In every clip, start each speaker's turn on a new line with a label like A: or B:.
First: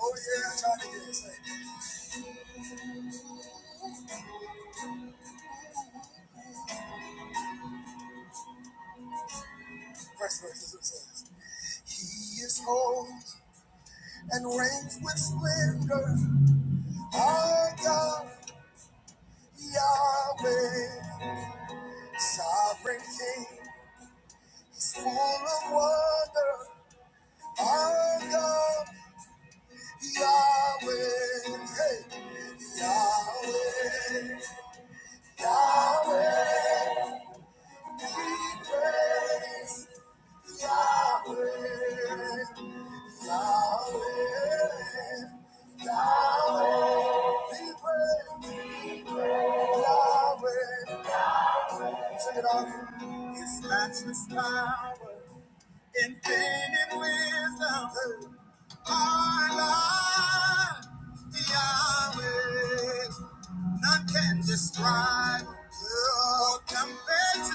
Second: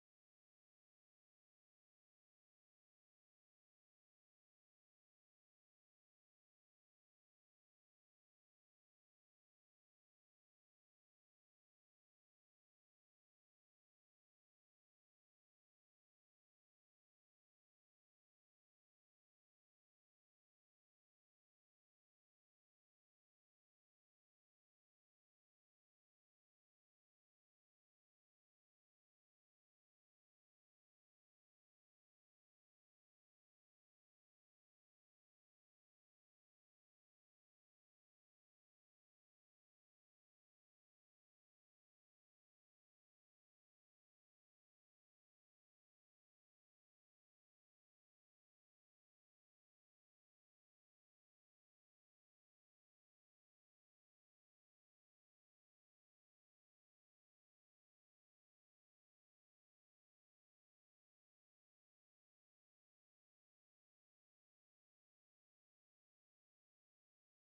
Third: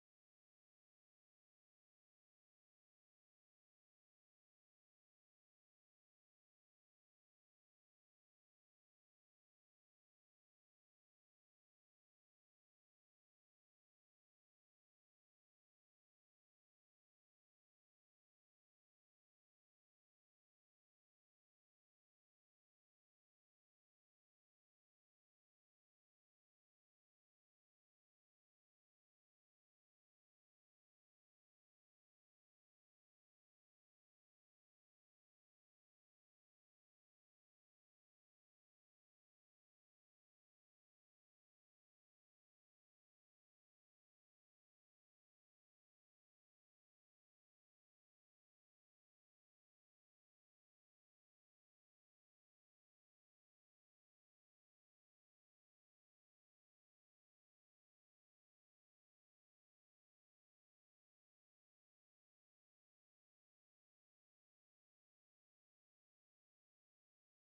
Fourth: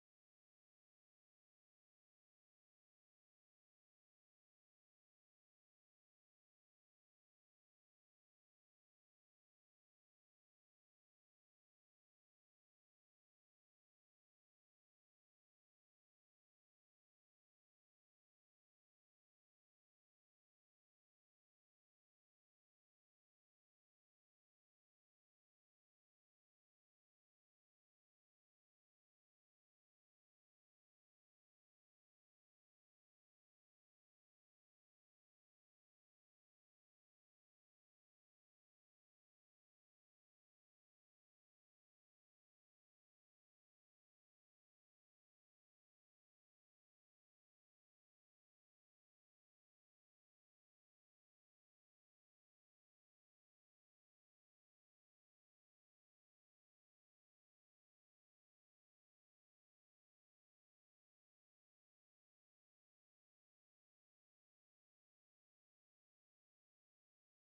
A: Oh yeah, I'm trying to get it. Say, First verse is what it says. He is holy and reigns with splendor. Our God, Yahweh, sovereign King, He's full of wonder. Our God, Yahweh, hey, Yahweh, Yahweh, we praise. Yahweh, Yahweh, Yahweh, Check it off His matchless power. Infinite wisdom, our life, Yahweh. None can describe oh, compared to His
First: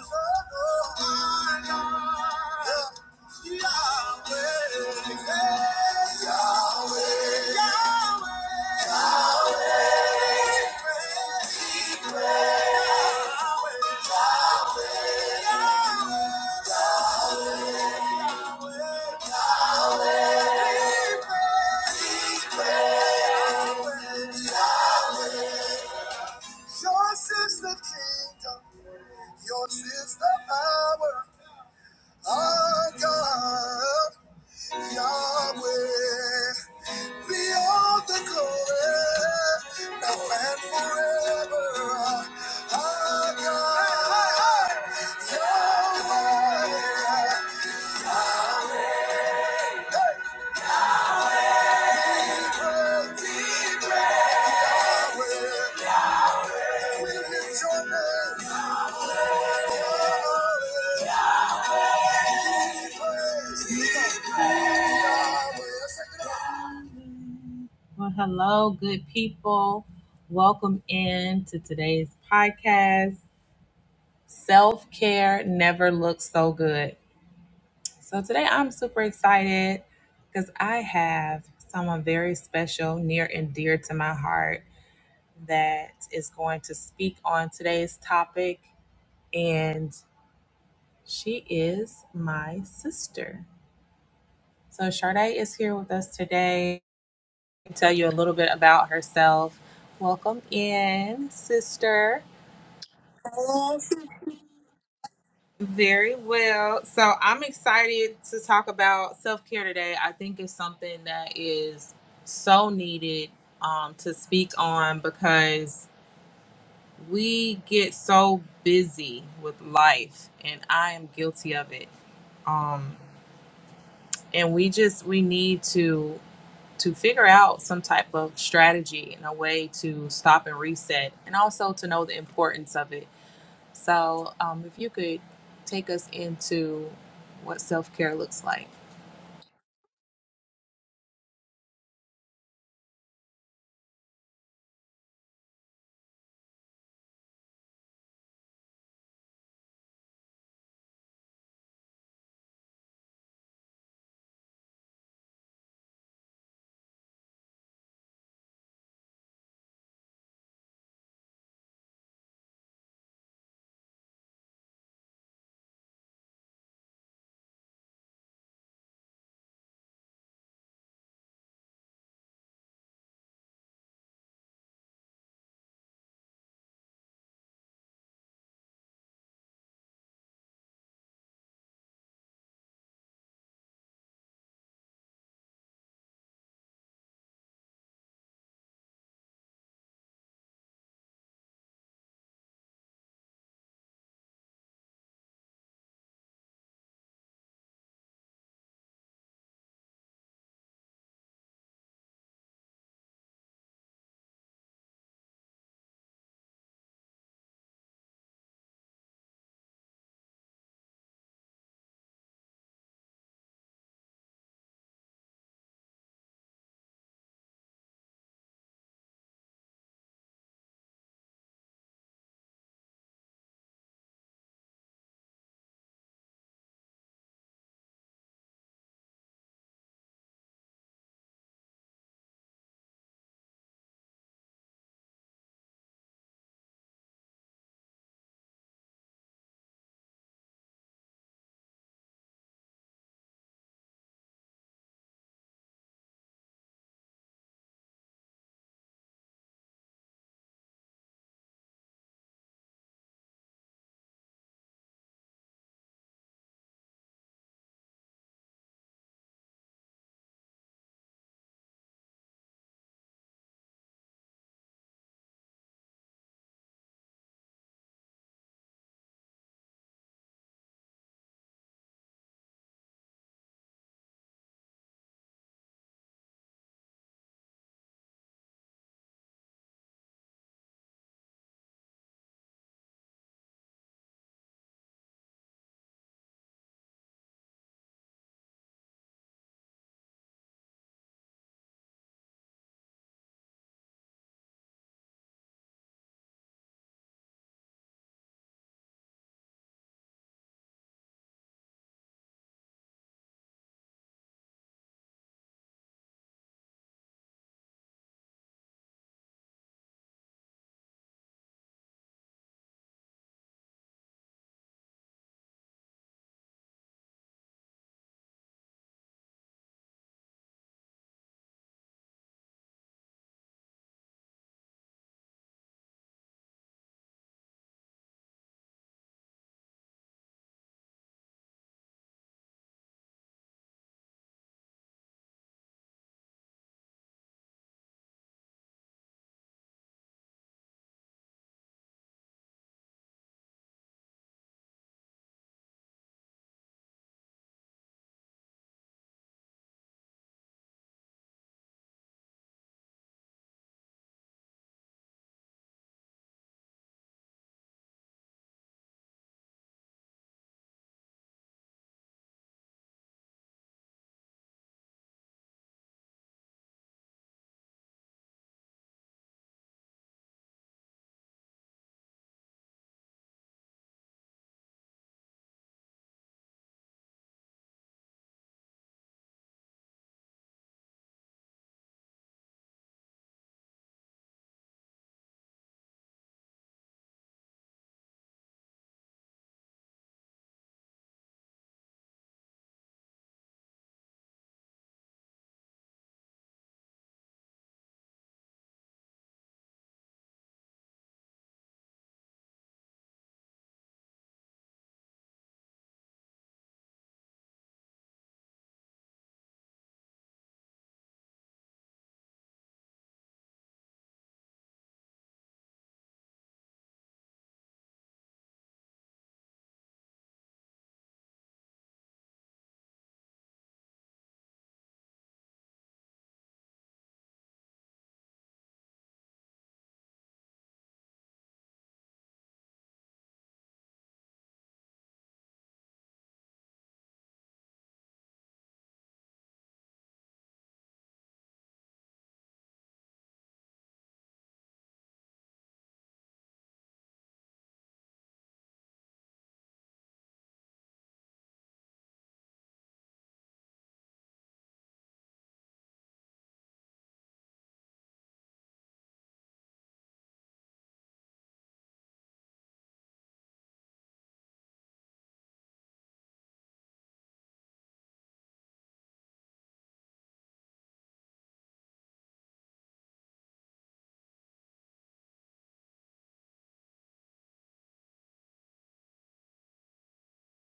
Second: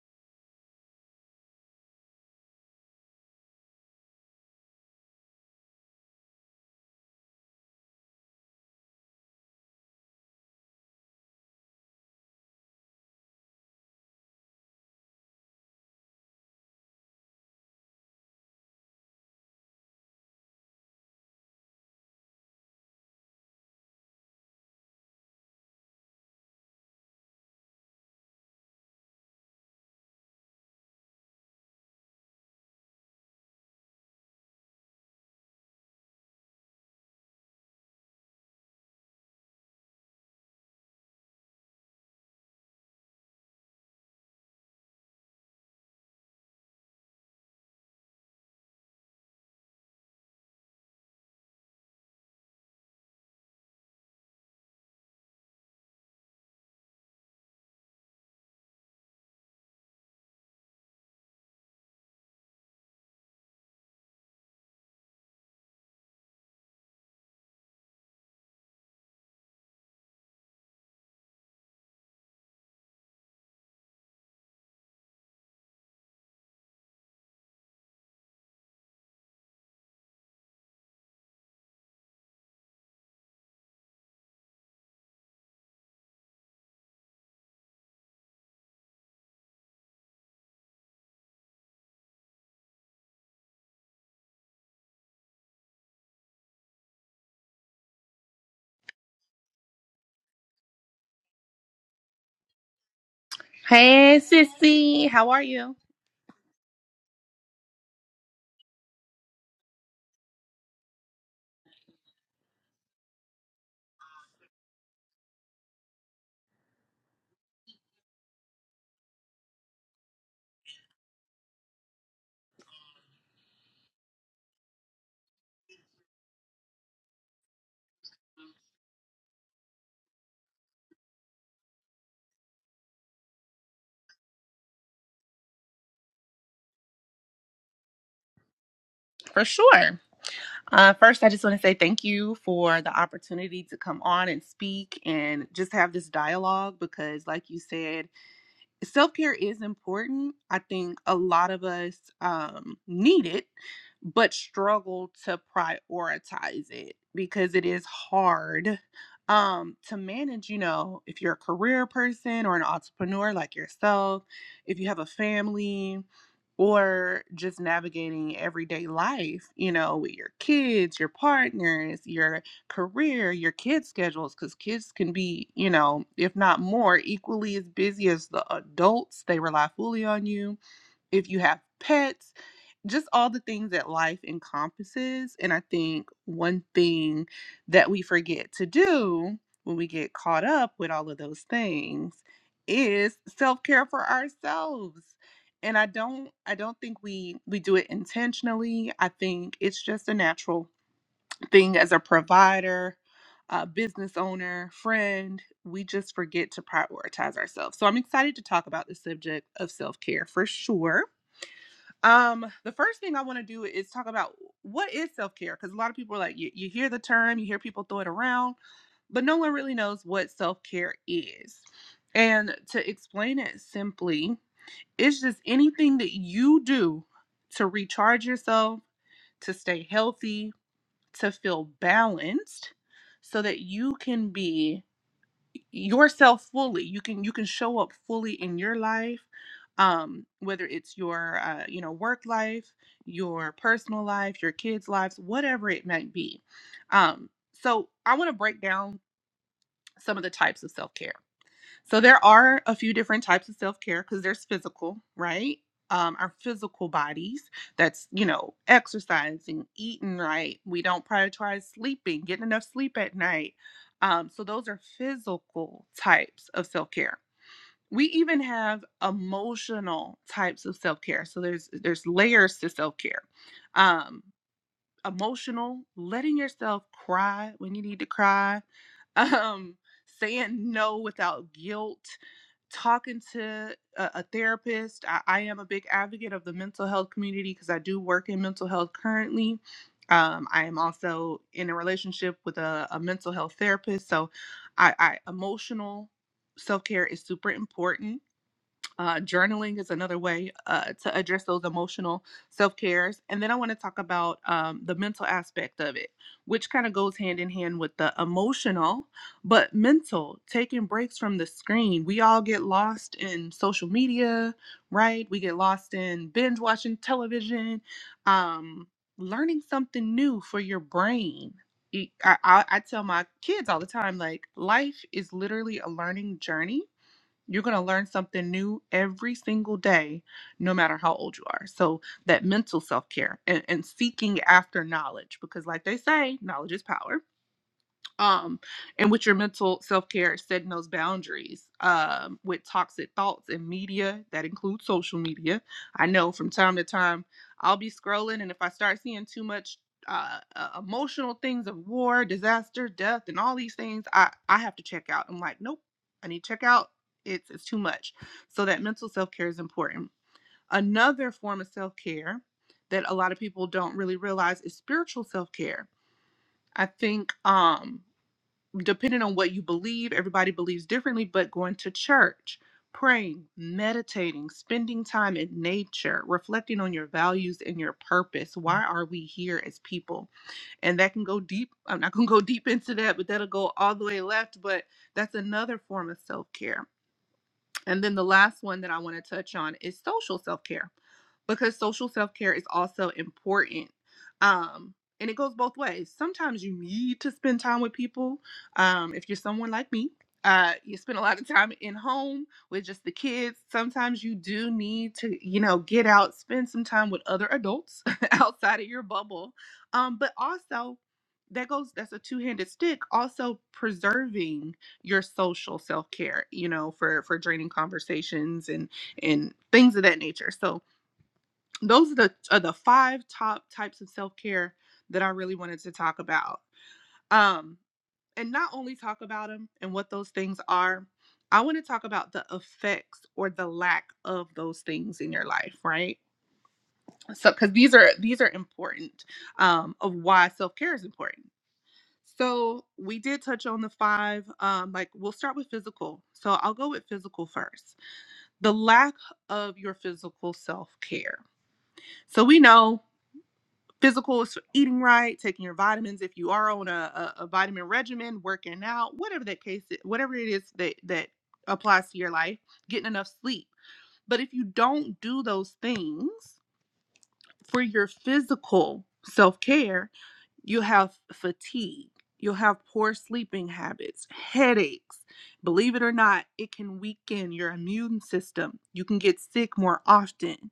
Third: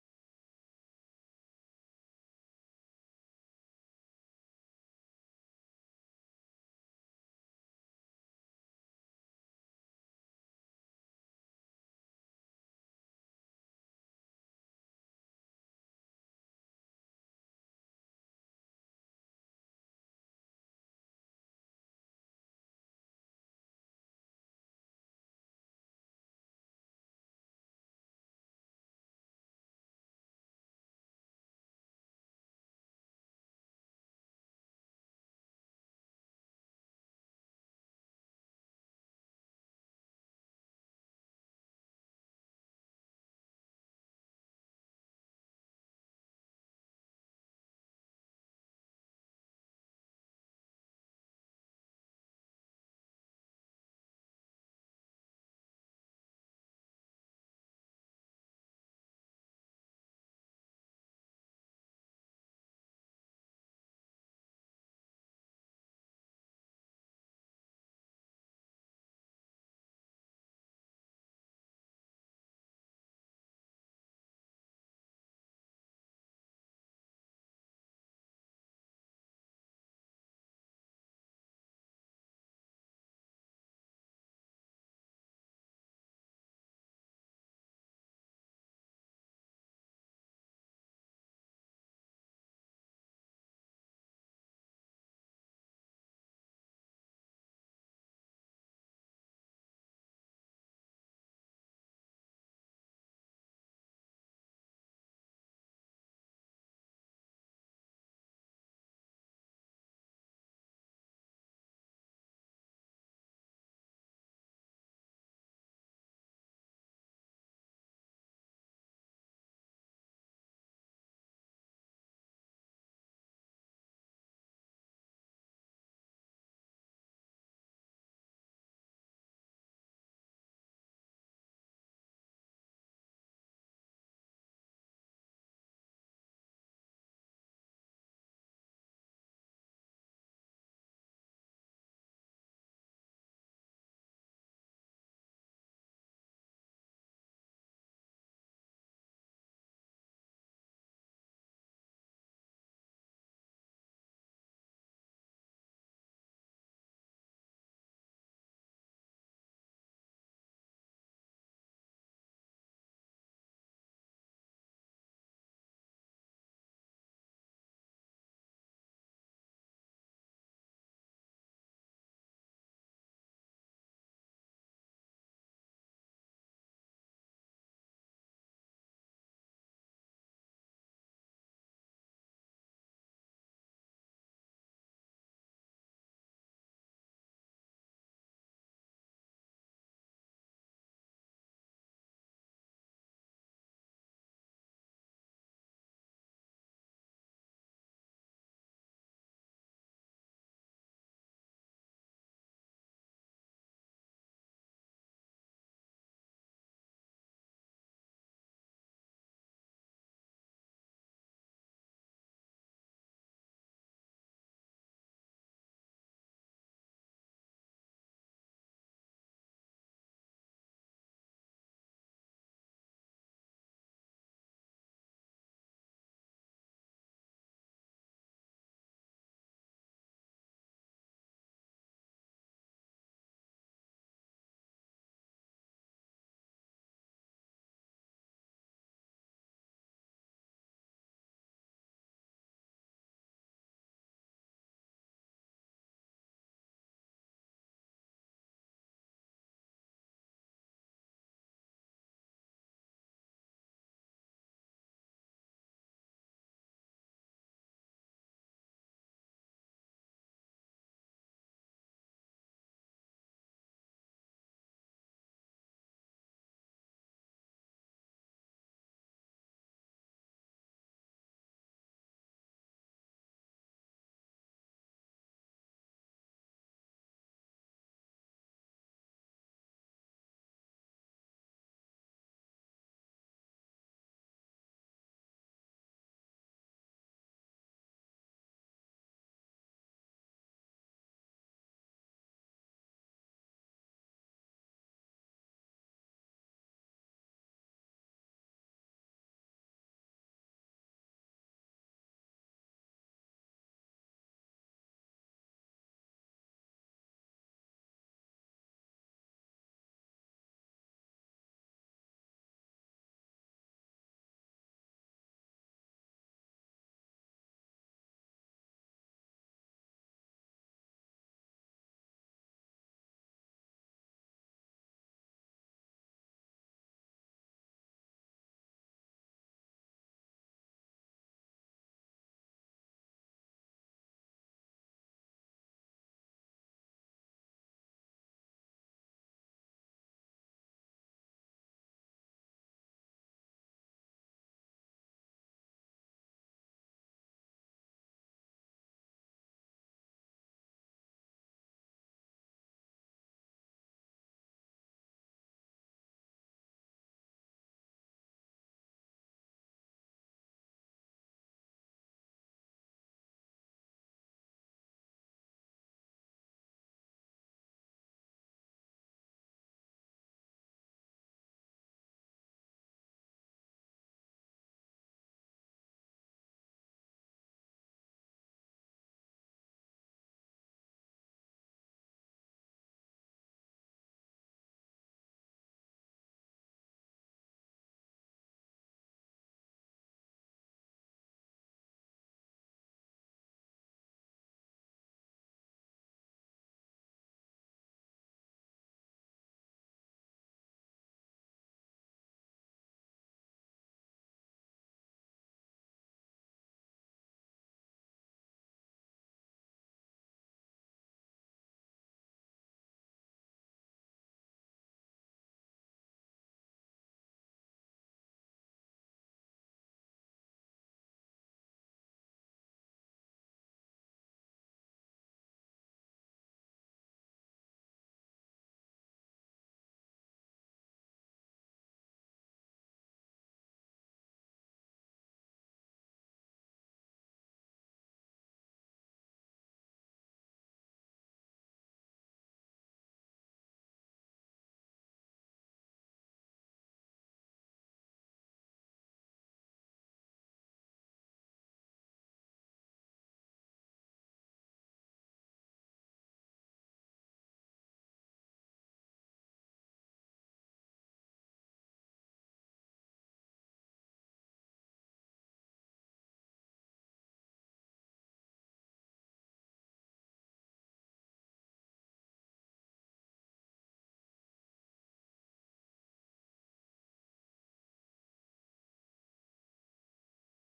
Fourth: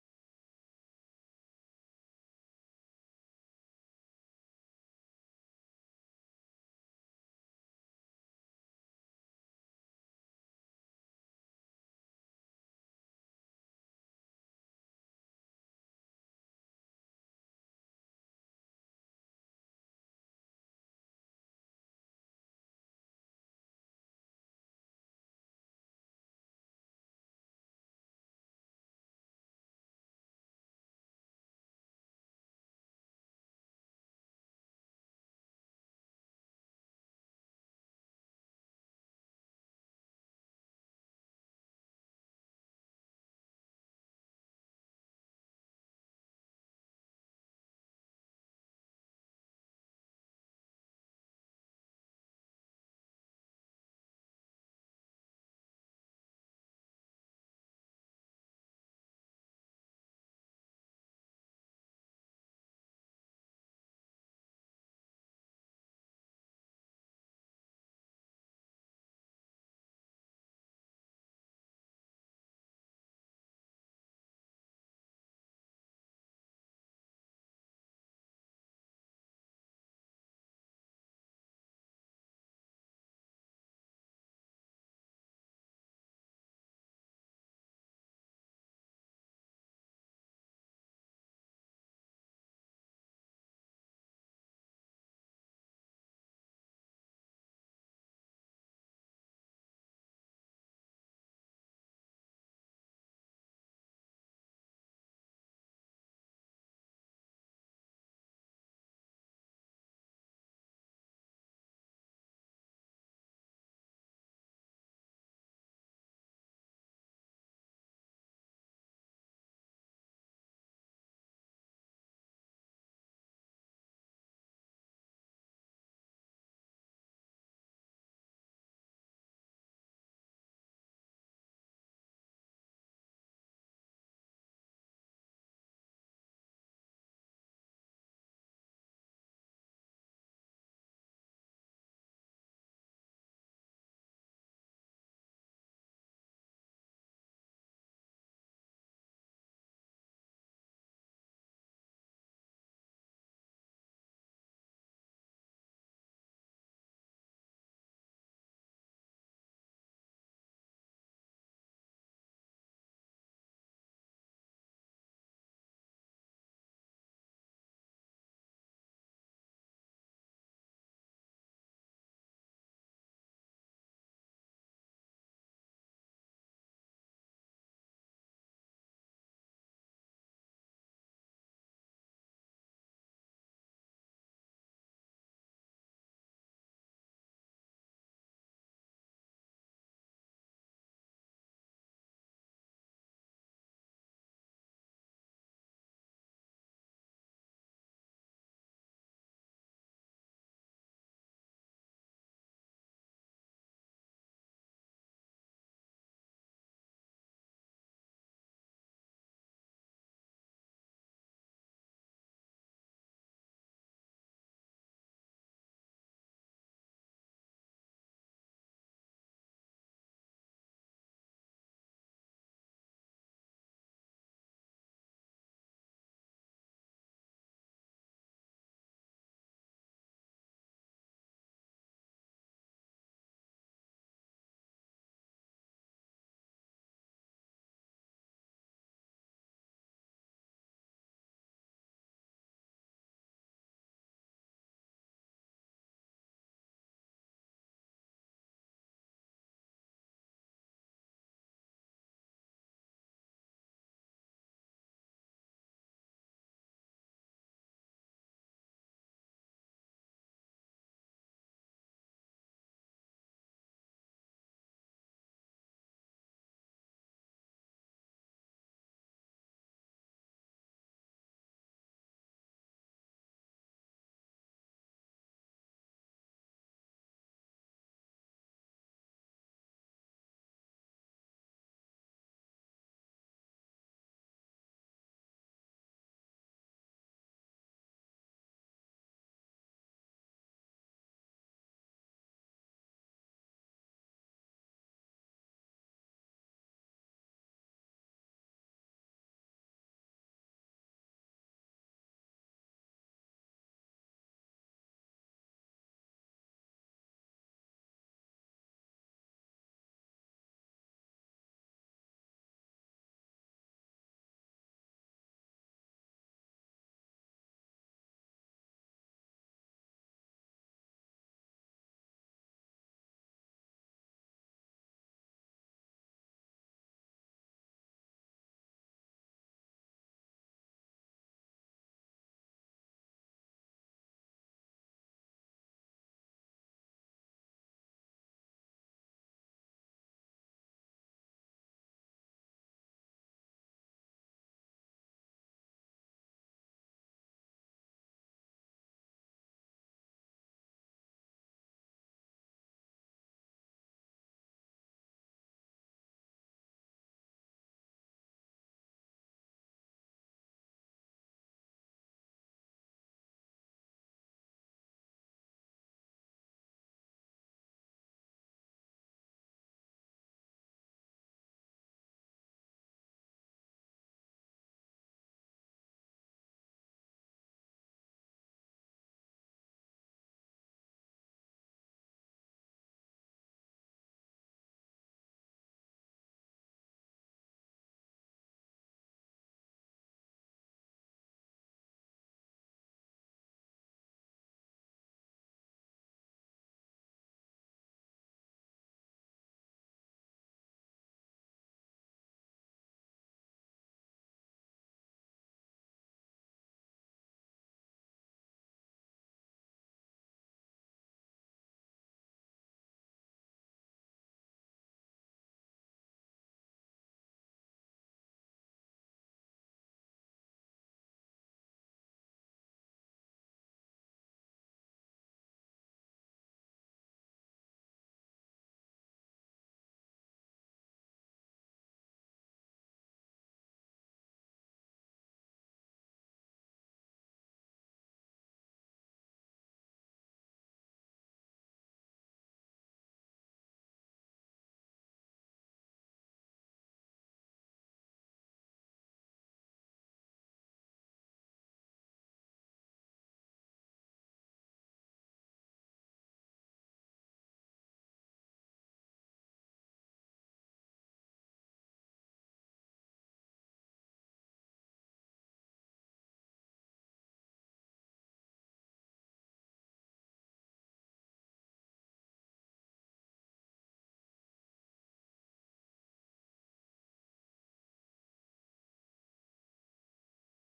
A: oh, our life, Yahweh, hey, Yahweh, Yahweh, Yahweh. Yahweh. Yahweh, Yahweh. Yours is the kingdom. Yours is the power. Our God, Yahweh, be all the glory, now and forever. Our God, Yahweh, we lift your name. Yahweh, Well, hello, good people. Welcome in to today's podcast. Self care never looks so good. So, today I'm super excited because I have someone very special, near and dear to my heart, that is going to speak on today's topic. And she is my sister. So, Sharday is here with us today to tell you a little bit about herself. Welcome in, sister. Hello.
B: Hey, sissy, how are you?
A: Very well. So I'm excited to talk about self care today. I think it's something that is so needed um, to speak on because we get so busy with life, and I am guilty of it. Um, and we just we need to to figure out some type of strategy and a way to stop and reset, and also to know the importance of it so, um, if you could take us into what self care looks like.
B: For sure. Uh, first, I just want to say thank you for the opportunity to come on and speak and just have this dialogue because, like you said, self care is important. I think a lot of us um, need it, but struggle to prioritize it because it is hard um, to manage. You know, if you're a career person or an entrepreneur like yourself, if you have a family, or just navigating everyday life, you know, with your kids, your partners, your career your kids schedules because kids can be you know if not more equally as busy as the adults they rely fully on you if you have pets just all the things that life encompasses and i think one thing that we forget to do when we get caught up with all of those things is self-care for ourselves and i don't i don't think we we do it intentionally i think it's just a natural thing as a provider, a business owner, friend, we just forget to prioritize ourselves. So I'm excited to talk about the subject of self-care for sure. Um, the first thing I want to do is talk about what is self-care because a lot of people are like you, you hear the term, you hear people throw it around, but no one really knows what self-care is. And to explain it simply, it's just anything that you do to recharge yourself, to stay healthy, to feel balanced so that you can be yourself fully you can you can show up fully in your life um whether it's your uh, you know work life your personal life your kids lives whatever it might be um so i want to break down some of the types of self-care so there are a few different types of self-care because there's physical, right? Um, our physical bodies. That's, you know, exercising, eating right. We don't prioritize sleeping, getting enough sleep at night. Um, so those are physical types of self-care. We even have emotional types of self-care. So there's there's layers to self-care. Um, emotional, letting yourself cry when you need to cry, um, saying no without guilt, talking to a, a therapist. I, I am a big advocate of the mental health community because I do work in mental health currently. Um, I am also in a relationship with a, a mental health therapist. So I, I emotional self care is super important uh, journaling is another way uh, to address those emotional self cares. And then I want to talk about um, the mental aspect of it, which kind of goes hand in hand with the emotional, but mental, taking breaks from the screen. We all get lost in social media, right? We get lost in binge watching television, um, learning something new for your brain. E- I, I I tell my kids all the time, like, life is literally a learning journey you're going to learn something new every single day, no matter how old you are. So, that mental self care and, and seeking after knowledge, because, like they say, knowledge is power um and with your mental self-care setting those boundaries um with toxic thoughts and media that includes social media i know from time to time i'll be scrolling and if i start seeing too much uh, uh emotional things of war disaster death and all these things i i have to check out i'm like nope i need to check out it's it's too much so that mental self-care is important another form of self-care that a lot of people don't really realize is spiritual self-care i think um depending on what you believe, everybody believes differently, but going to church, praying, meditating, spending time in nature, reflecting on your values and your purpose. Why are we here as people? And that can go deep. I'm not going to go deep into that, but that'll go all the way left. But that's another form of self care and then the last one that I want to touch on is social self care because social self care is also important. Um, and it goes both ways. Sometimes you need to spend time with people. Um, if you're someone like me, uh, you spend a lot of time in home with just the kids. Sometimes you do need to, you know, get out, spend some time with other adults outside of your bubble. Um, but also, that goes, that's a two handed stick. Also, preserving your social self-care you know for for draining conversations and and things of that nature so those are the are the five top types of self-care that i really wanted to talk about um and not only talk about them and what those things are i want to talk about the effects or the lack of those things in your life right so because these are these are important um of why self-care is important so we did touch on the five. Um, like we'll start with physical. So I'll go with physical first. The lack of your physical self care. So we know physical is eating right, taking your vitamins. If you are on a, a, a vitamin regimen, working out, whatever that case, i- whatever it is that that applies to your life, getting enough sleep. But if you don't do those things for your physical self care, You'll have fatigue. You'll have poor sleeping habits, headaches. Believe it or not, it can weaken your immune system. You can get sick more often.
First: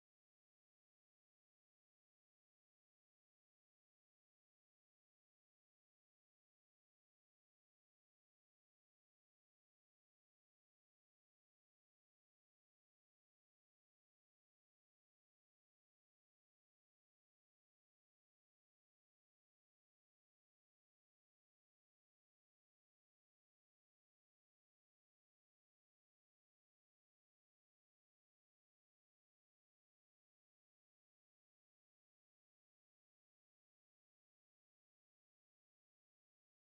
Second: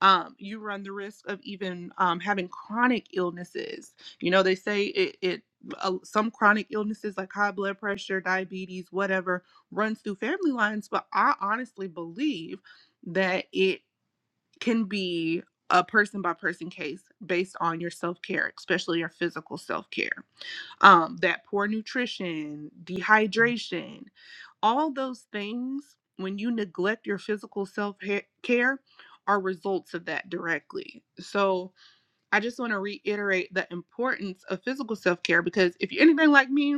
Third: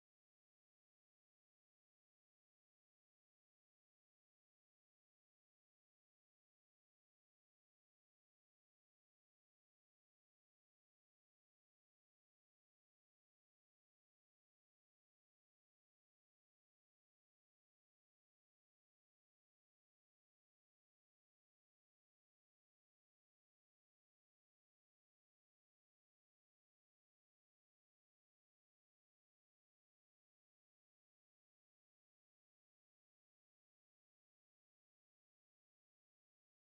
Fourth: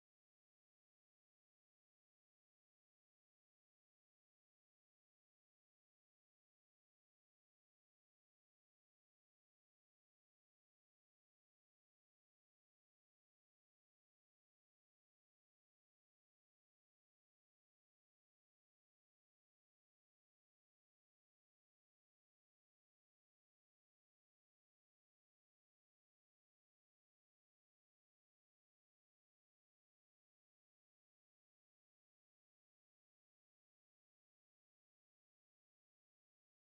B: Um, you run the risk of even um, having chronic illnesses. You know, they say it, it uh, some chronic illnesses like high blood pressure, diabetes, whatever, runs through family lines, but I honestly believe that it can be a person by person case based on your self care, especially your physical self care. Um, that poor nutrition, dehydration, all those things, when you neglect your physical self care, are results of that directly. So I just want to reiterate the importance of physical self care because if you're anything like me,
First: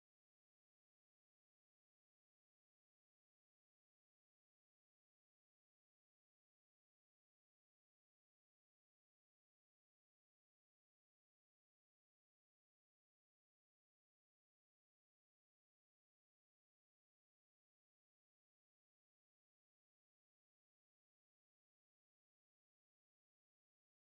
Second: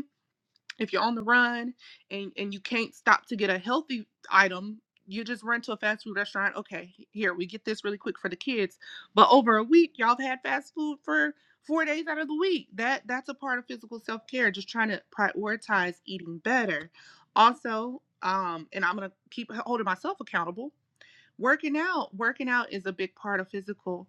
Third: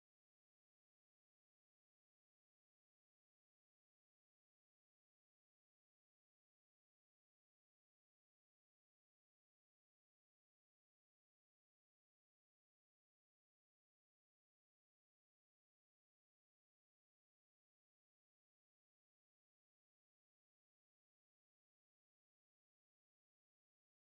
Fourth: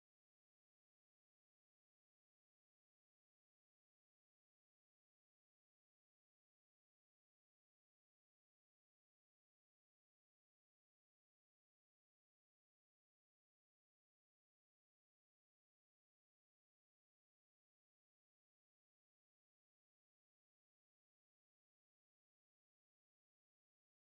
B: if you're on the run and and you can't stop to get a healthy item you just run to a fast food restaurant okay here we get this really quick for the kids but over a week y'all have had fast food for four days out of the week that that's a part of physical self-care just trying to prioritize eating better also um and i'm gonna keep holding myself accountable working out working out is a big part of physical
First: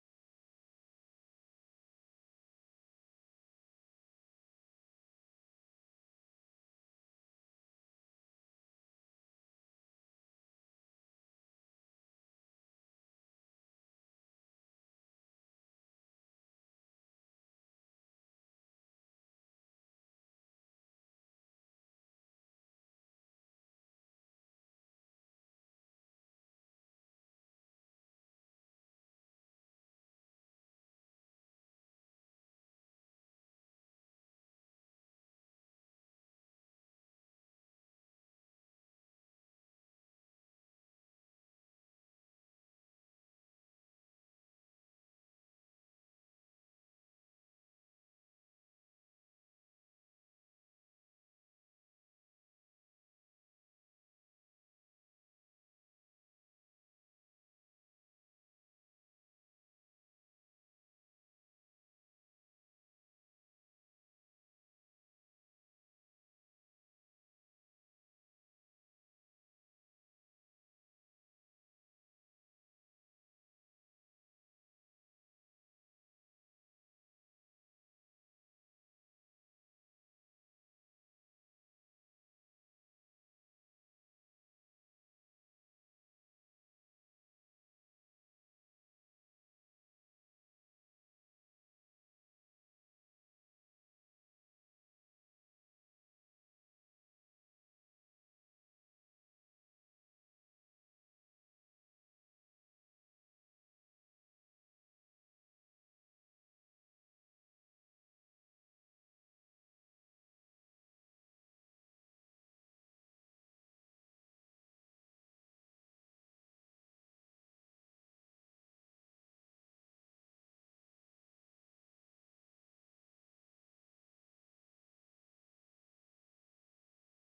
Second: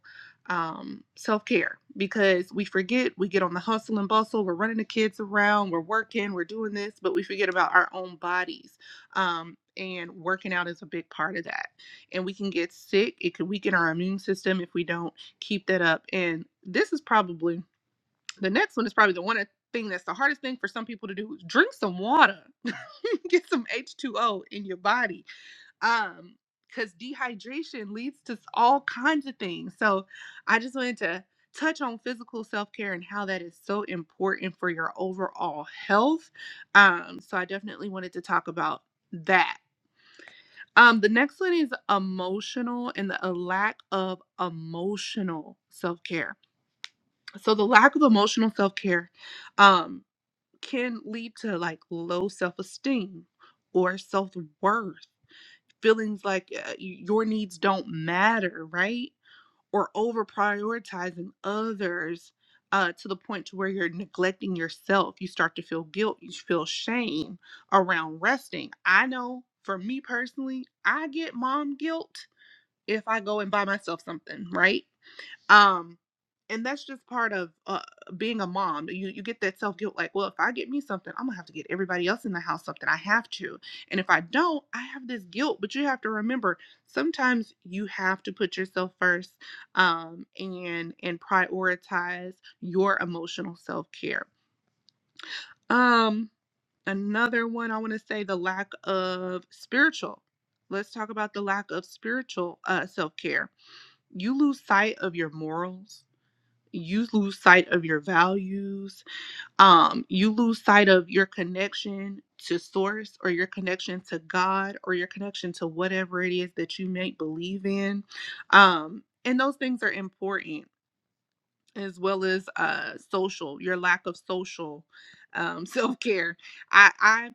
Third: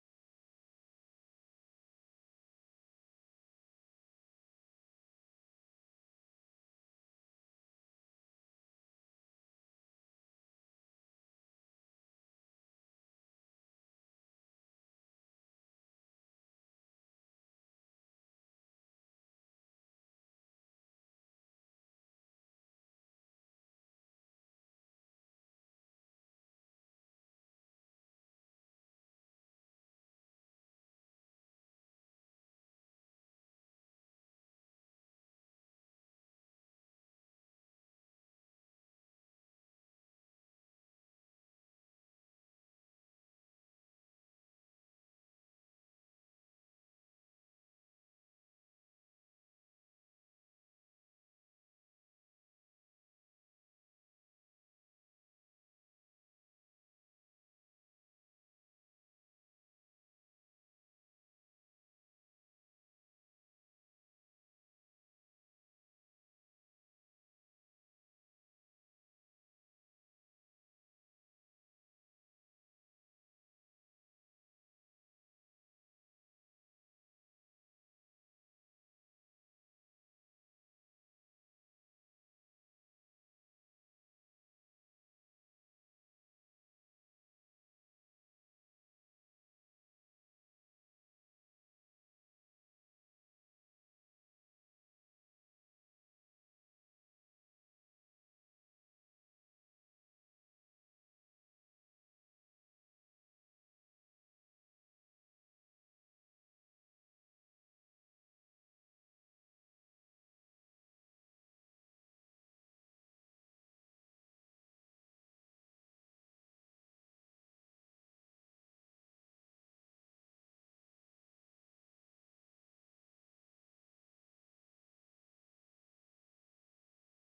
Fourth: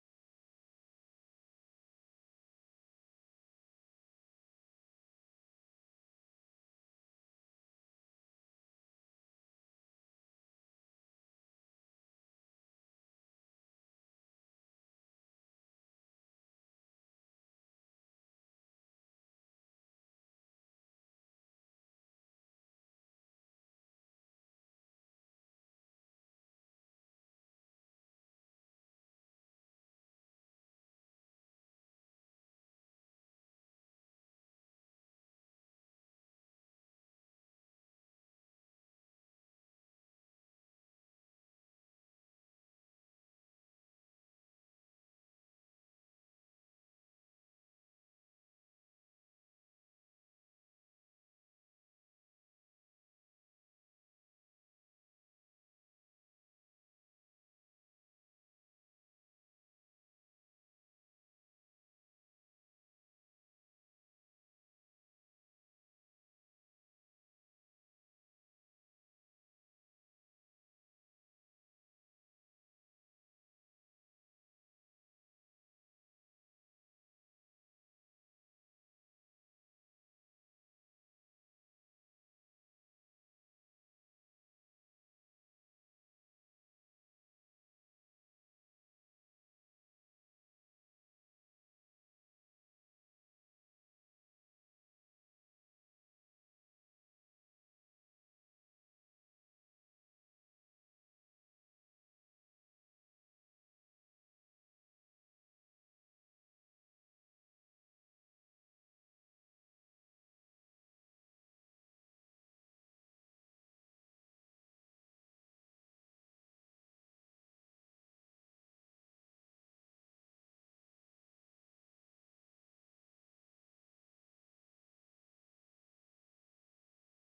B: um, self-care because we forget we get on the hustle and bustle we're running the kids around we're working we're doing this but we forget about our own bodies um, and working out is a big part of that and we can get sick it could weaken our immune system if we don't keep that up and this is probably the next one is probably the one thing that's the hardest thing for some people to do is drink some water get some h2o in your body um because dehydration leads to all kinds of things so i just wanted to touch on physical self-care and how that is so important for your overall health um so i definitely wanted to talk about that um the next one is emotional and the a lack of emotional self-care so the lack of emotional self-care um can lead to like low self-esteem or self-worth feelings like uh, your needs don't matter, right? Or over prioritizing others uh, to the point to where you're neglecting yourself. You start to feel guilt. You feel shame around resting. I know for me personally, I get mom guilt if I go and buy myself something, right? um and that's just part of uh, being a mom you you get that self guilt like well if i get me something i'm gonna have to get everybody else in the house something i have to and if i don't i have this guilt but you have to remember sometimes you have to put yourself first um and and prioritize your emotional self care um another one i want to say the lack of spiritual let's talk about the lack of spiritual uh self care you lose sight of your morals you lose sight of your values um you lose sight of your connection to source or your connection to god or your connection to whatever it is that you may believe in um and those things are important as well as uh social your lack of social um self-care i i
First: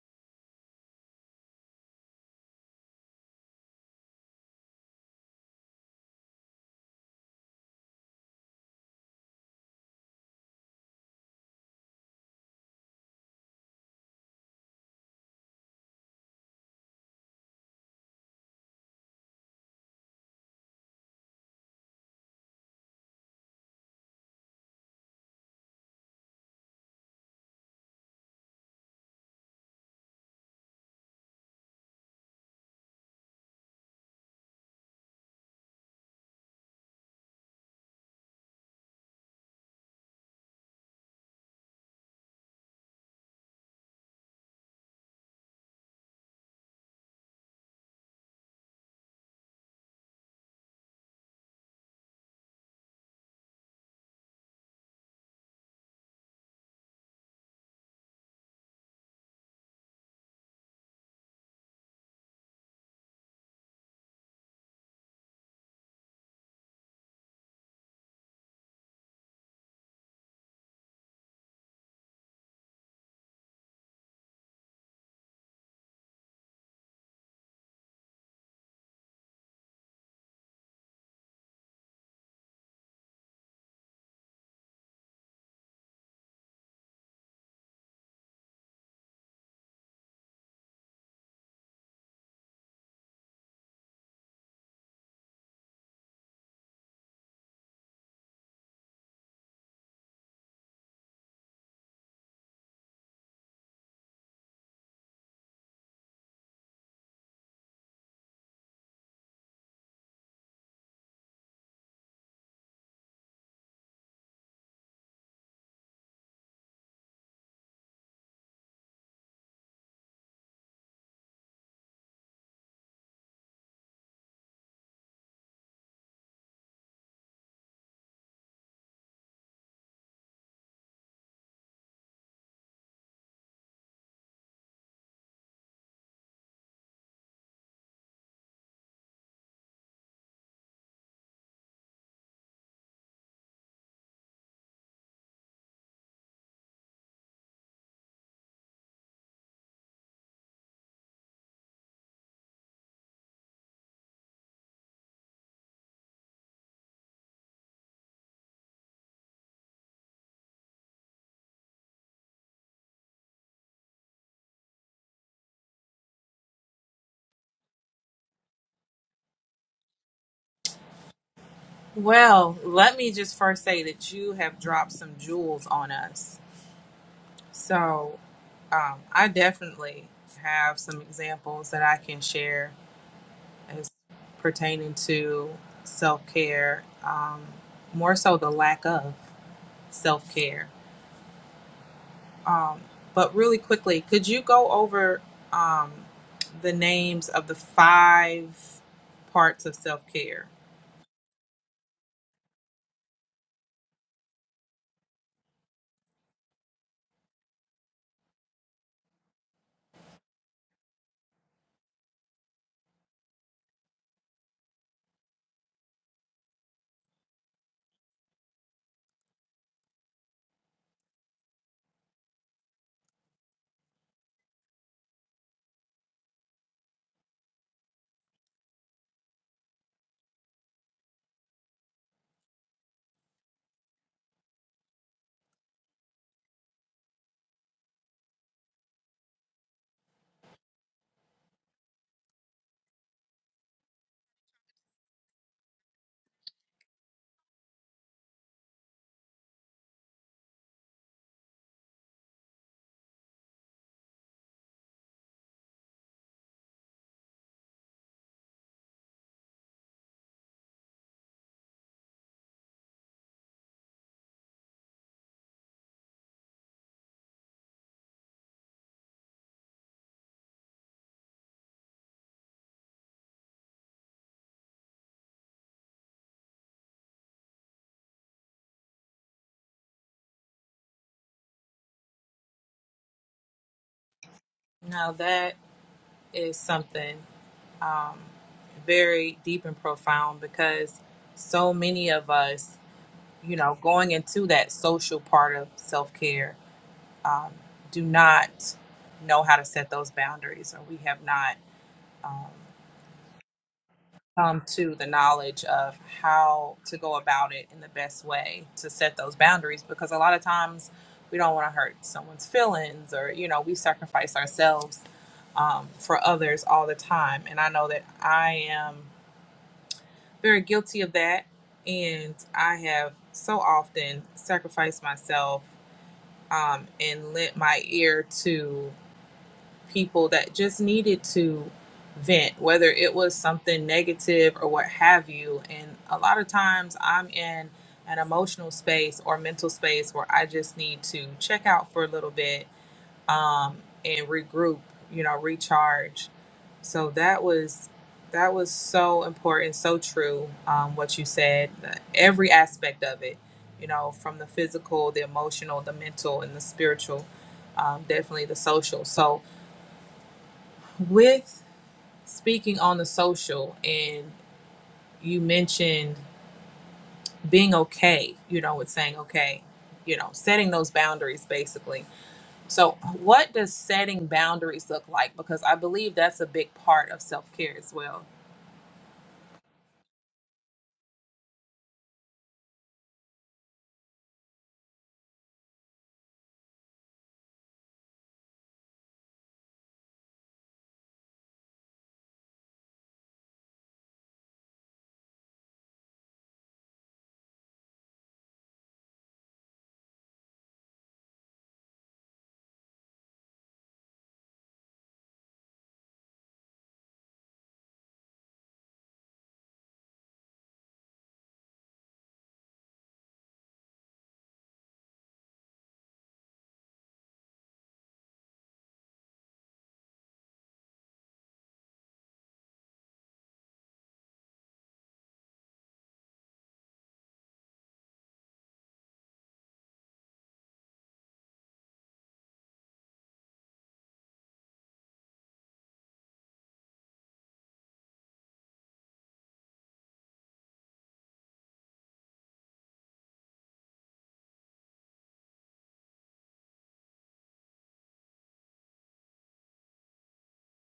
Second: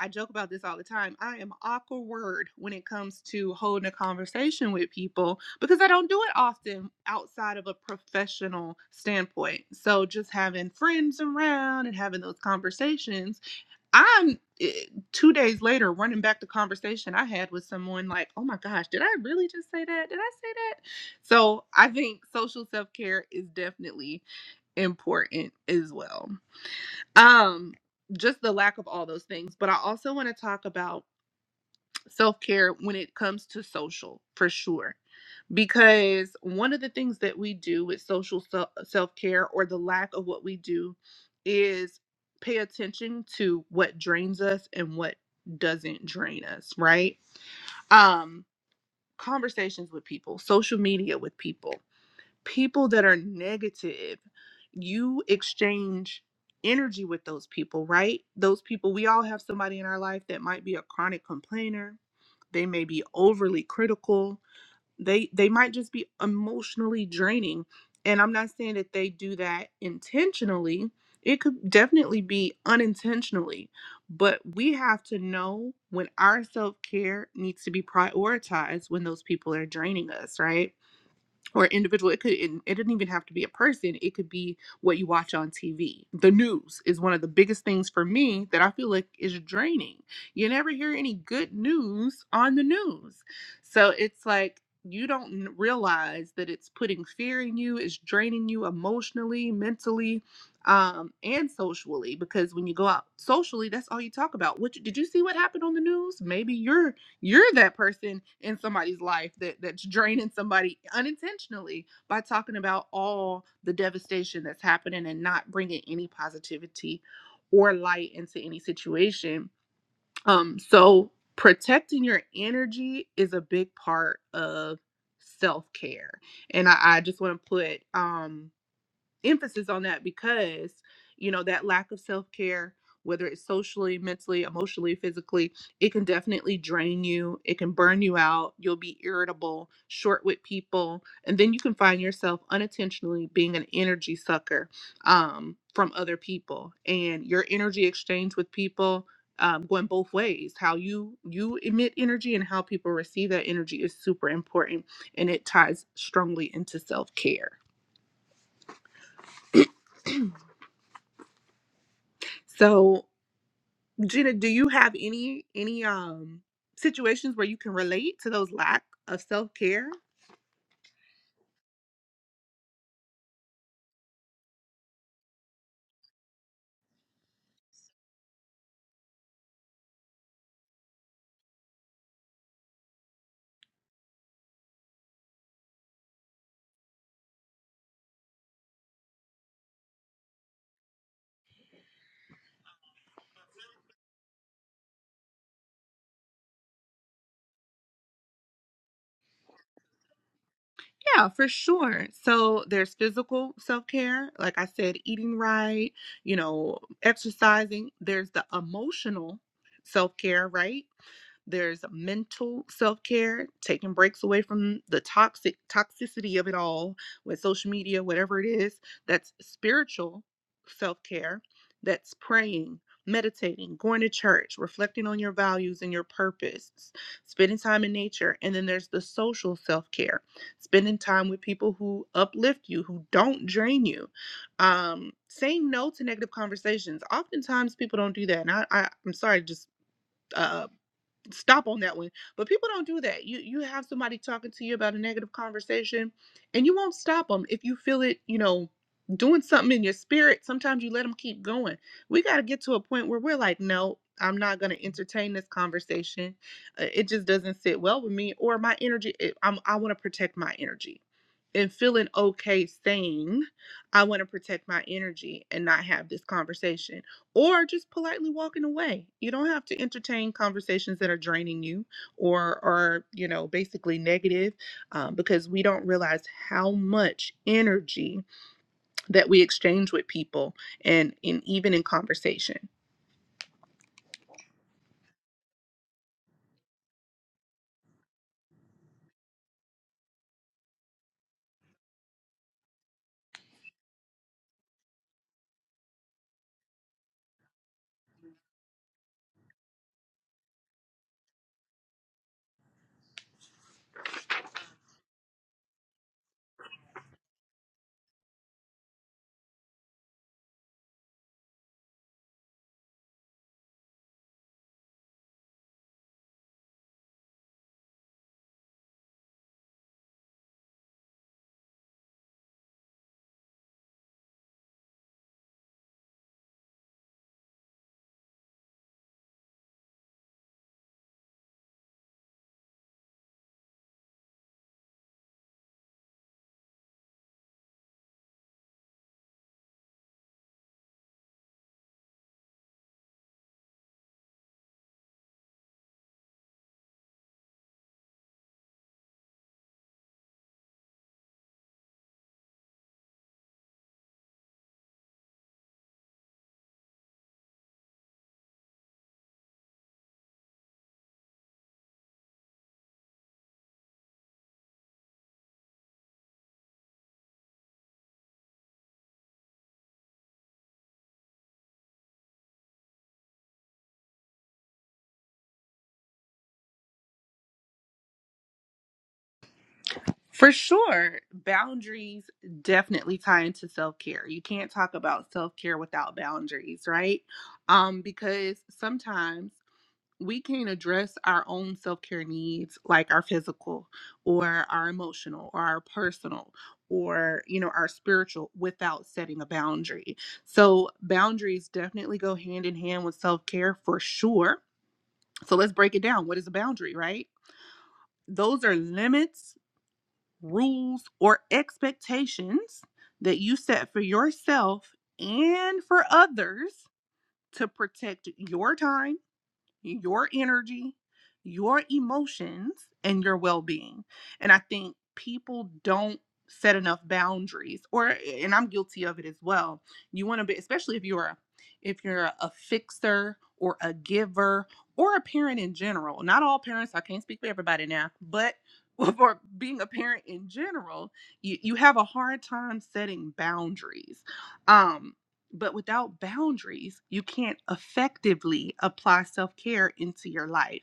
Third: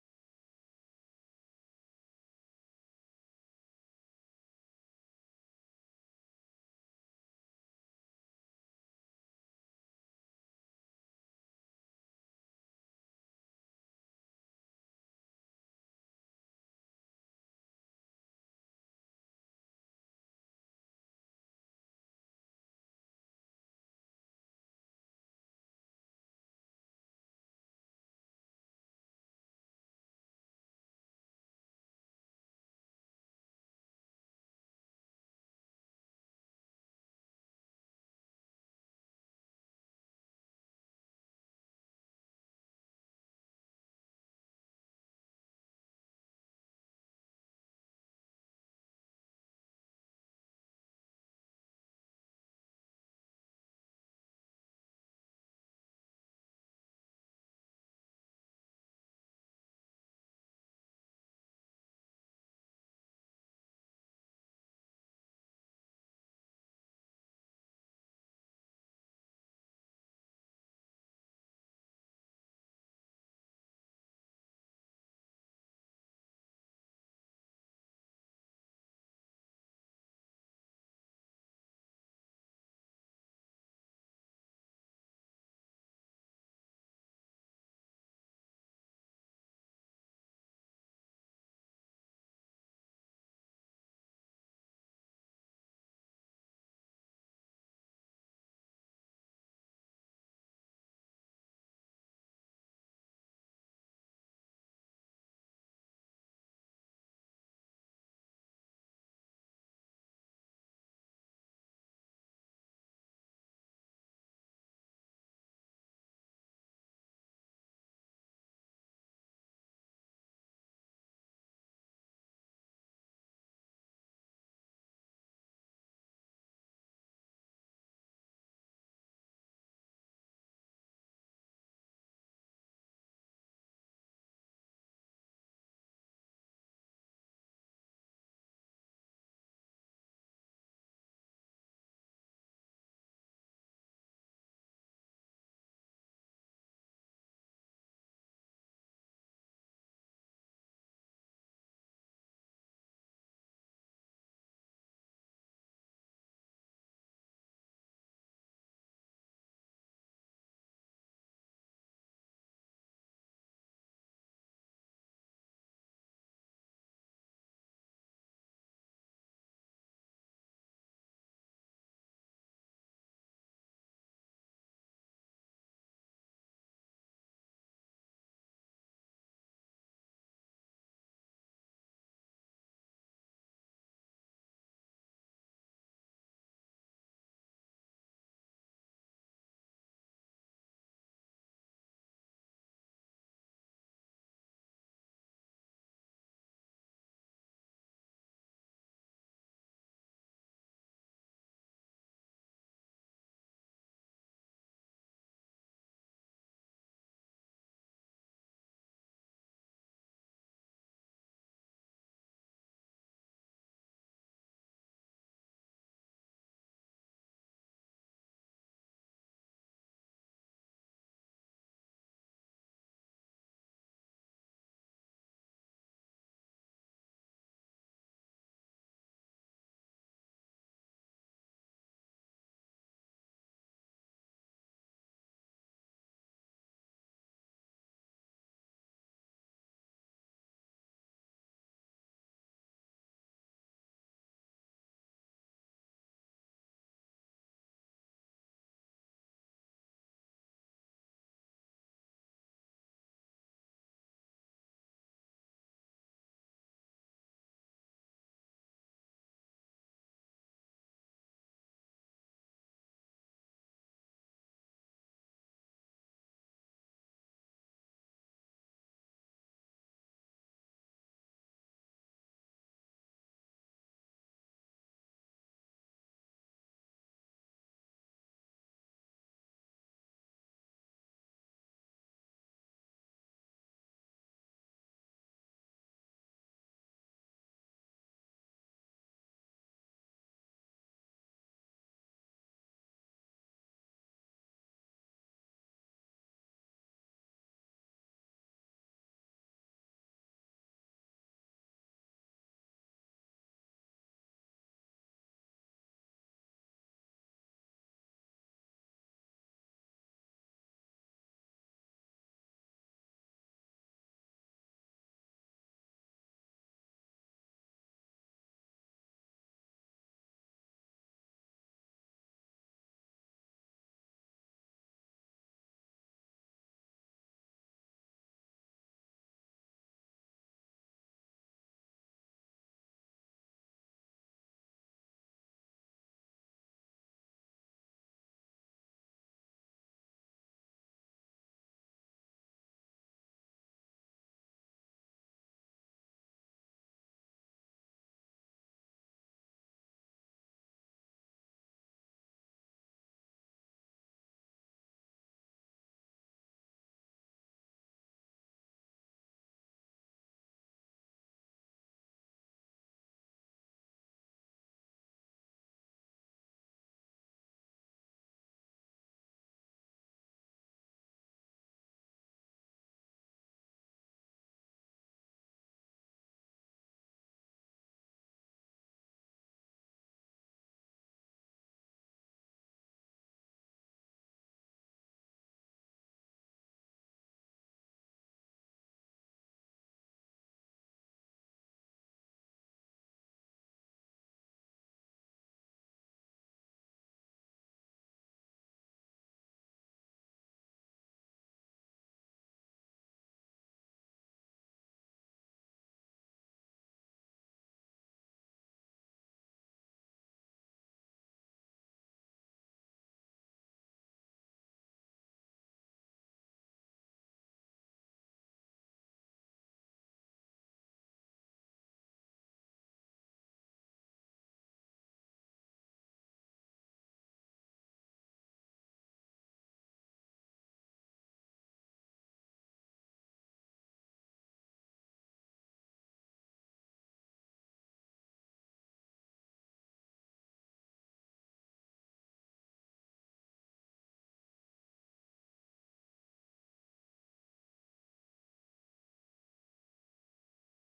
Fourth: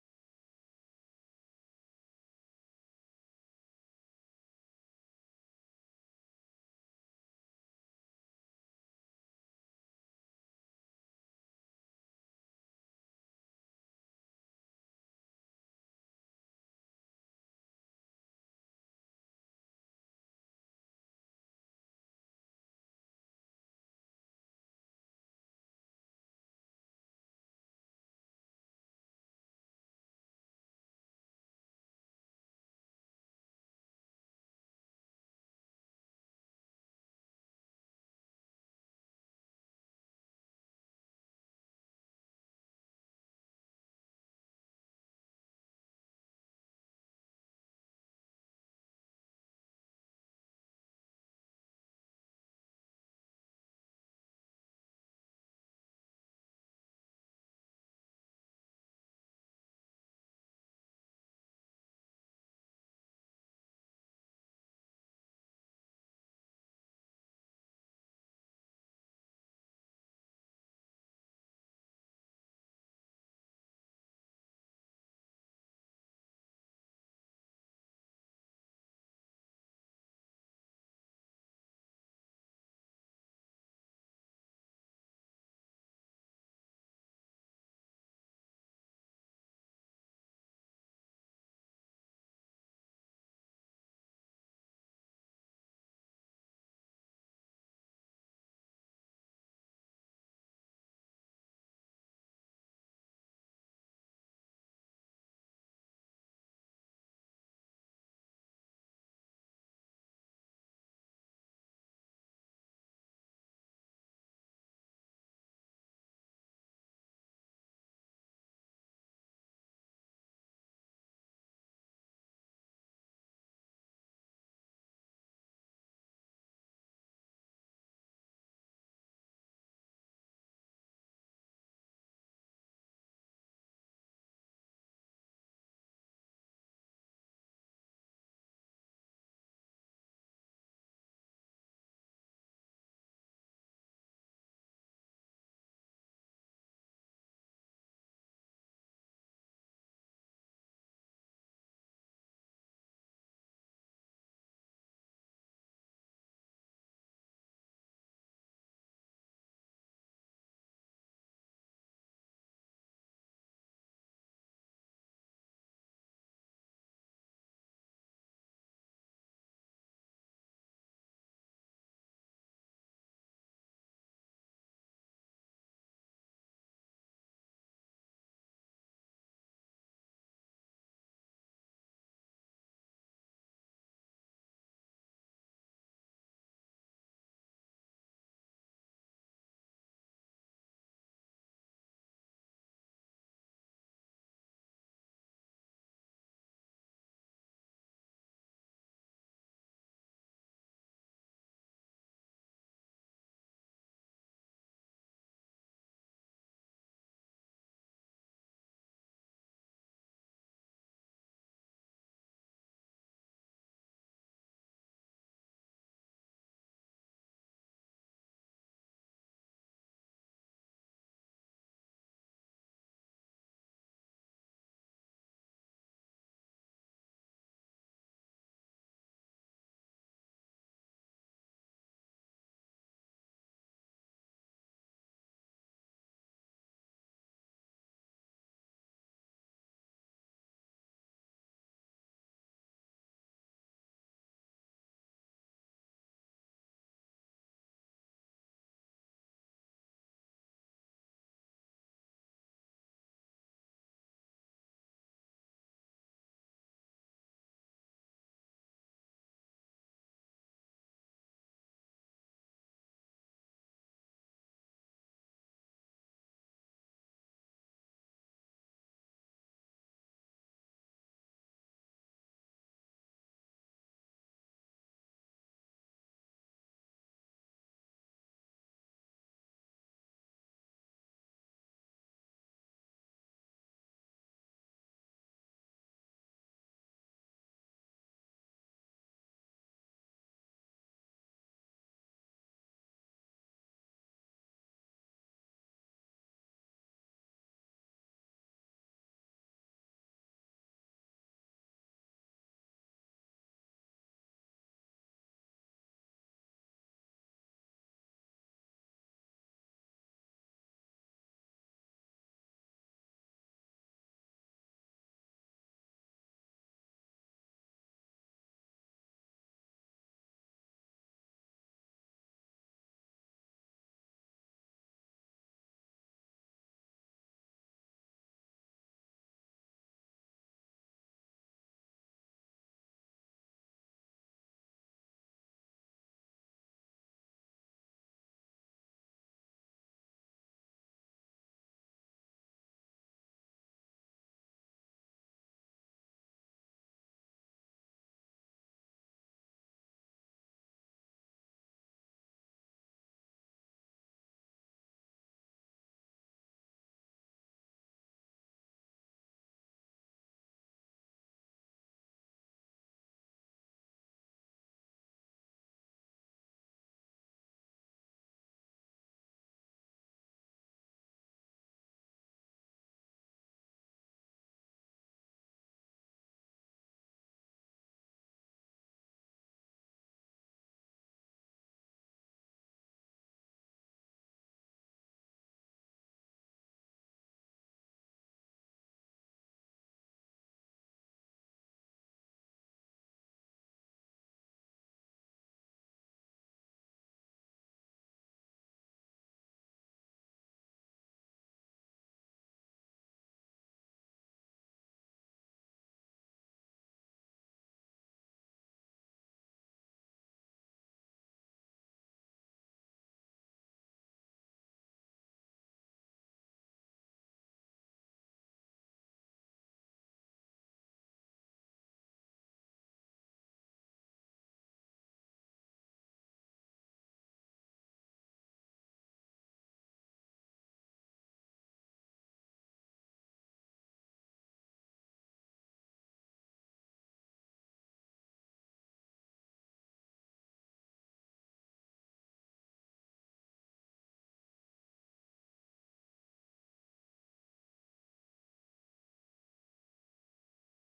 B: i joke about this all the time i am awkward when it comes to holding a conversation with people because i don't do it often outside of a professional standpoint so just having friends around and having those conversations I'm eh, two days later running back the conversation I had with someone like, oh my gosh, did I really just say that? Did I say that? So I think social self care is definitely important as well. Um, just the lack of all those things. But I also want to talk about self care when it comes to social for sure because one of the things that we do with social self care or the lack of what we do is pay attention to what drains us and what doesn't drain us, right? Um, conversations with people, social media with people, people that are negative, you exchange energy with those people, right? Those people, we all have somebody in our life that might be a chronic complainer, they may be overly critical they they might just be emotionally draining and i'm not saying that they do that intentionally it could definitely be unintentionally but we have to know when our self-care needs to be prioritized when those people are draining us right or individual it could it, it didn't even have to be a person it could be what you watch on tv the news is one of the biggest things for me that i feel like is draining you never hear any good news on the news so it's like you don't n- realize that it's putting fear in you it's draining you emotionally mentally um and socially because when you go out socially that's all you talk about what you- did you see what happened on the news maybe you're you're that person in somebody's life that that's draining somebody unintentionally by talking about all the devastation that's happening and not bringing any positivity or light into any situation um so protecting your energy is a big part of self-care and i, I just want to put um emphasis on that because you know that lack of self-care whether it's socially mentally emotionally physically it can definitely drain you it can burn you out you'll be irritable short with people and then you can find yourself unintentionally being an energy sucker um, from other people and your energy exchange with people um, going both ways how you you emit energy and how people receive that energy is super important and it ties strongly into self-care so Gina, do you have any any um situations where you can relate to those lack of self-care?
A: Well, let me just first say that you have dropped some jewels on us. So, um, I definitely have some examples that I can share as pertaining to self care, um, more so the lack of self care. But really quickly, could you go over um, the names of the five parts of self care?
B: Yeah, for sure. So there's physical self-care, like I said, eating right, you know, exercising. There's the emotional self-care, right? There's mental self-care, taking breaks away from the toxic toxicity of it all with social media, whatever it is. That's spiritual self-care. That's praying, meditating, going to church, reflecting on your values and your purpose, spending time in nature. And then there's the social self-care, spending time with people who uplift you, who don't drain you, um saying no to negative conversations oftentimes people don't do that and i, I i'm sorry just uh stop on that one. But people don't do that. You you have somebody talking to you about a negative conversation and you won't stop them if you feel it, you know, doing something in your spirit. Sometimes you let them keep going. We got to get to a point where we're like, "No, I'm not going to entertain this conversation. Uh, It just doesn't sit well with me or my energy it- I'm I want to protect my energy." And feeling okay saying, I want to protect my energy and not have this conversation or just politely walking away. You don't have to entertain conversations that are draining you or are, you know, basically negative um, because we don't realize how much energy that we exchange with people and, and even in conversation.
A: Now that is something um, very deep and profound because so many of us, you know, going into that social part of self care, um, do not know how to set those boundaries, or we have not. Um, come to the knowledge of how to go about it in the best way to set those boundaries because a lot of times we don't want to hurt someone's feelings or you know we sacrifice ourselves um, for others all the time and i know that i am very guilty of that and i have so often sacrificed myself um, and lent my ear to people that just needed to vent, whether it was something negative or what have you. And a lot of times I'm in an emotional space or mental space where I just need to check out for a little bit um, and regroup, you know, recharge. So that was that was so important, so true. Um, what you said, the- every aspect of it, you know, from the physical, the emotional, the mental, and the spiritual, um, definitely the social. So with speaking on the social and you mentioned being okay you know with saying okay you know setting those boundaries basically so what does setting boundaries look like because i believe that's a big part of self-care as well
B: For sure, boundaries definitely tie into self care. You can't talk about self care without boundaries, right? Um, because sometimes we can't address our own self-care needs like our physical or our emotional or our personal or you know our spiritual without setting a boundary so boundaries definitely go hand in hand with self-care for sure so let's break it down what is a boundary right those are limits rules or expectations that you set for yourself and for others to protect your time your energy, your emotions, and your well being. And I think people don't set enough boundaries or eh, eh, and I'm guilty of it as well. You want to be especially if you're a if you're a fixer or a giver or a parent in general. Not all parents, I can't speak for everybody now, but for being a parent in general, you, you have a hard time setting boundaries. Um. But without boundaries, you can't effectively apply self care into your life.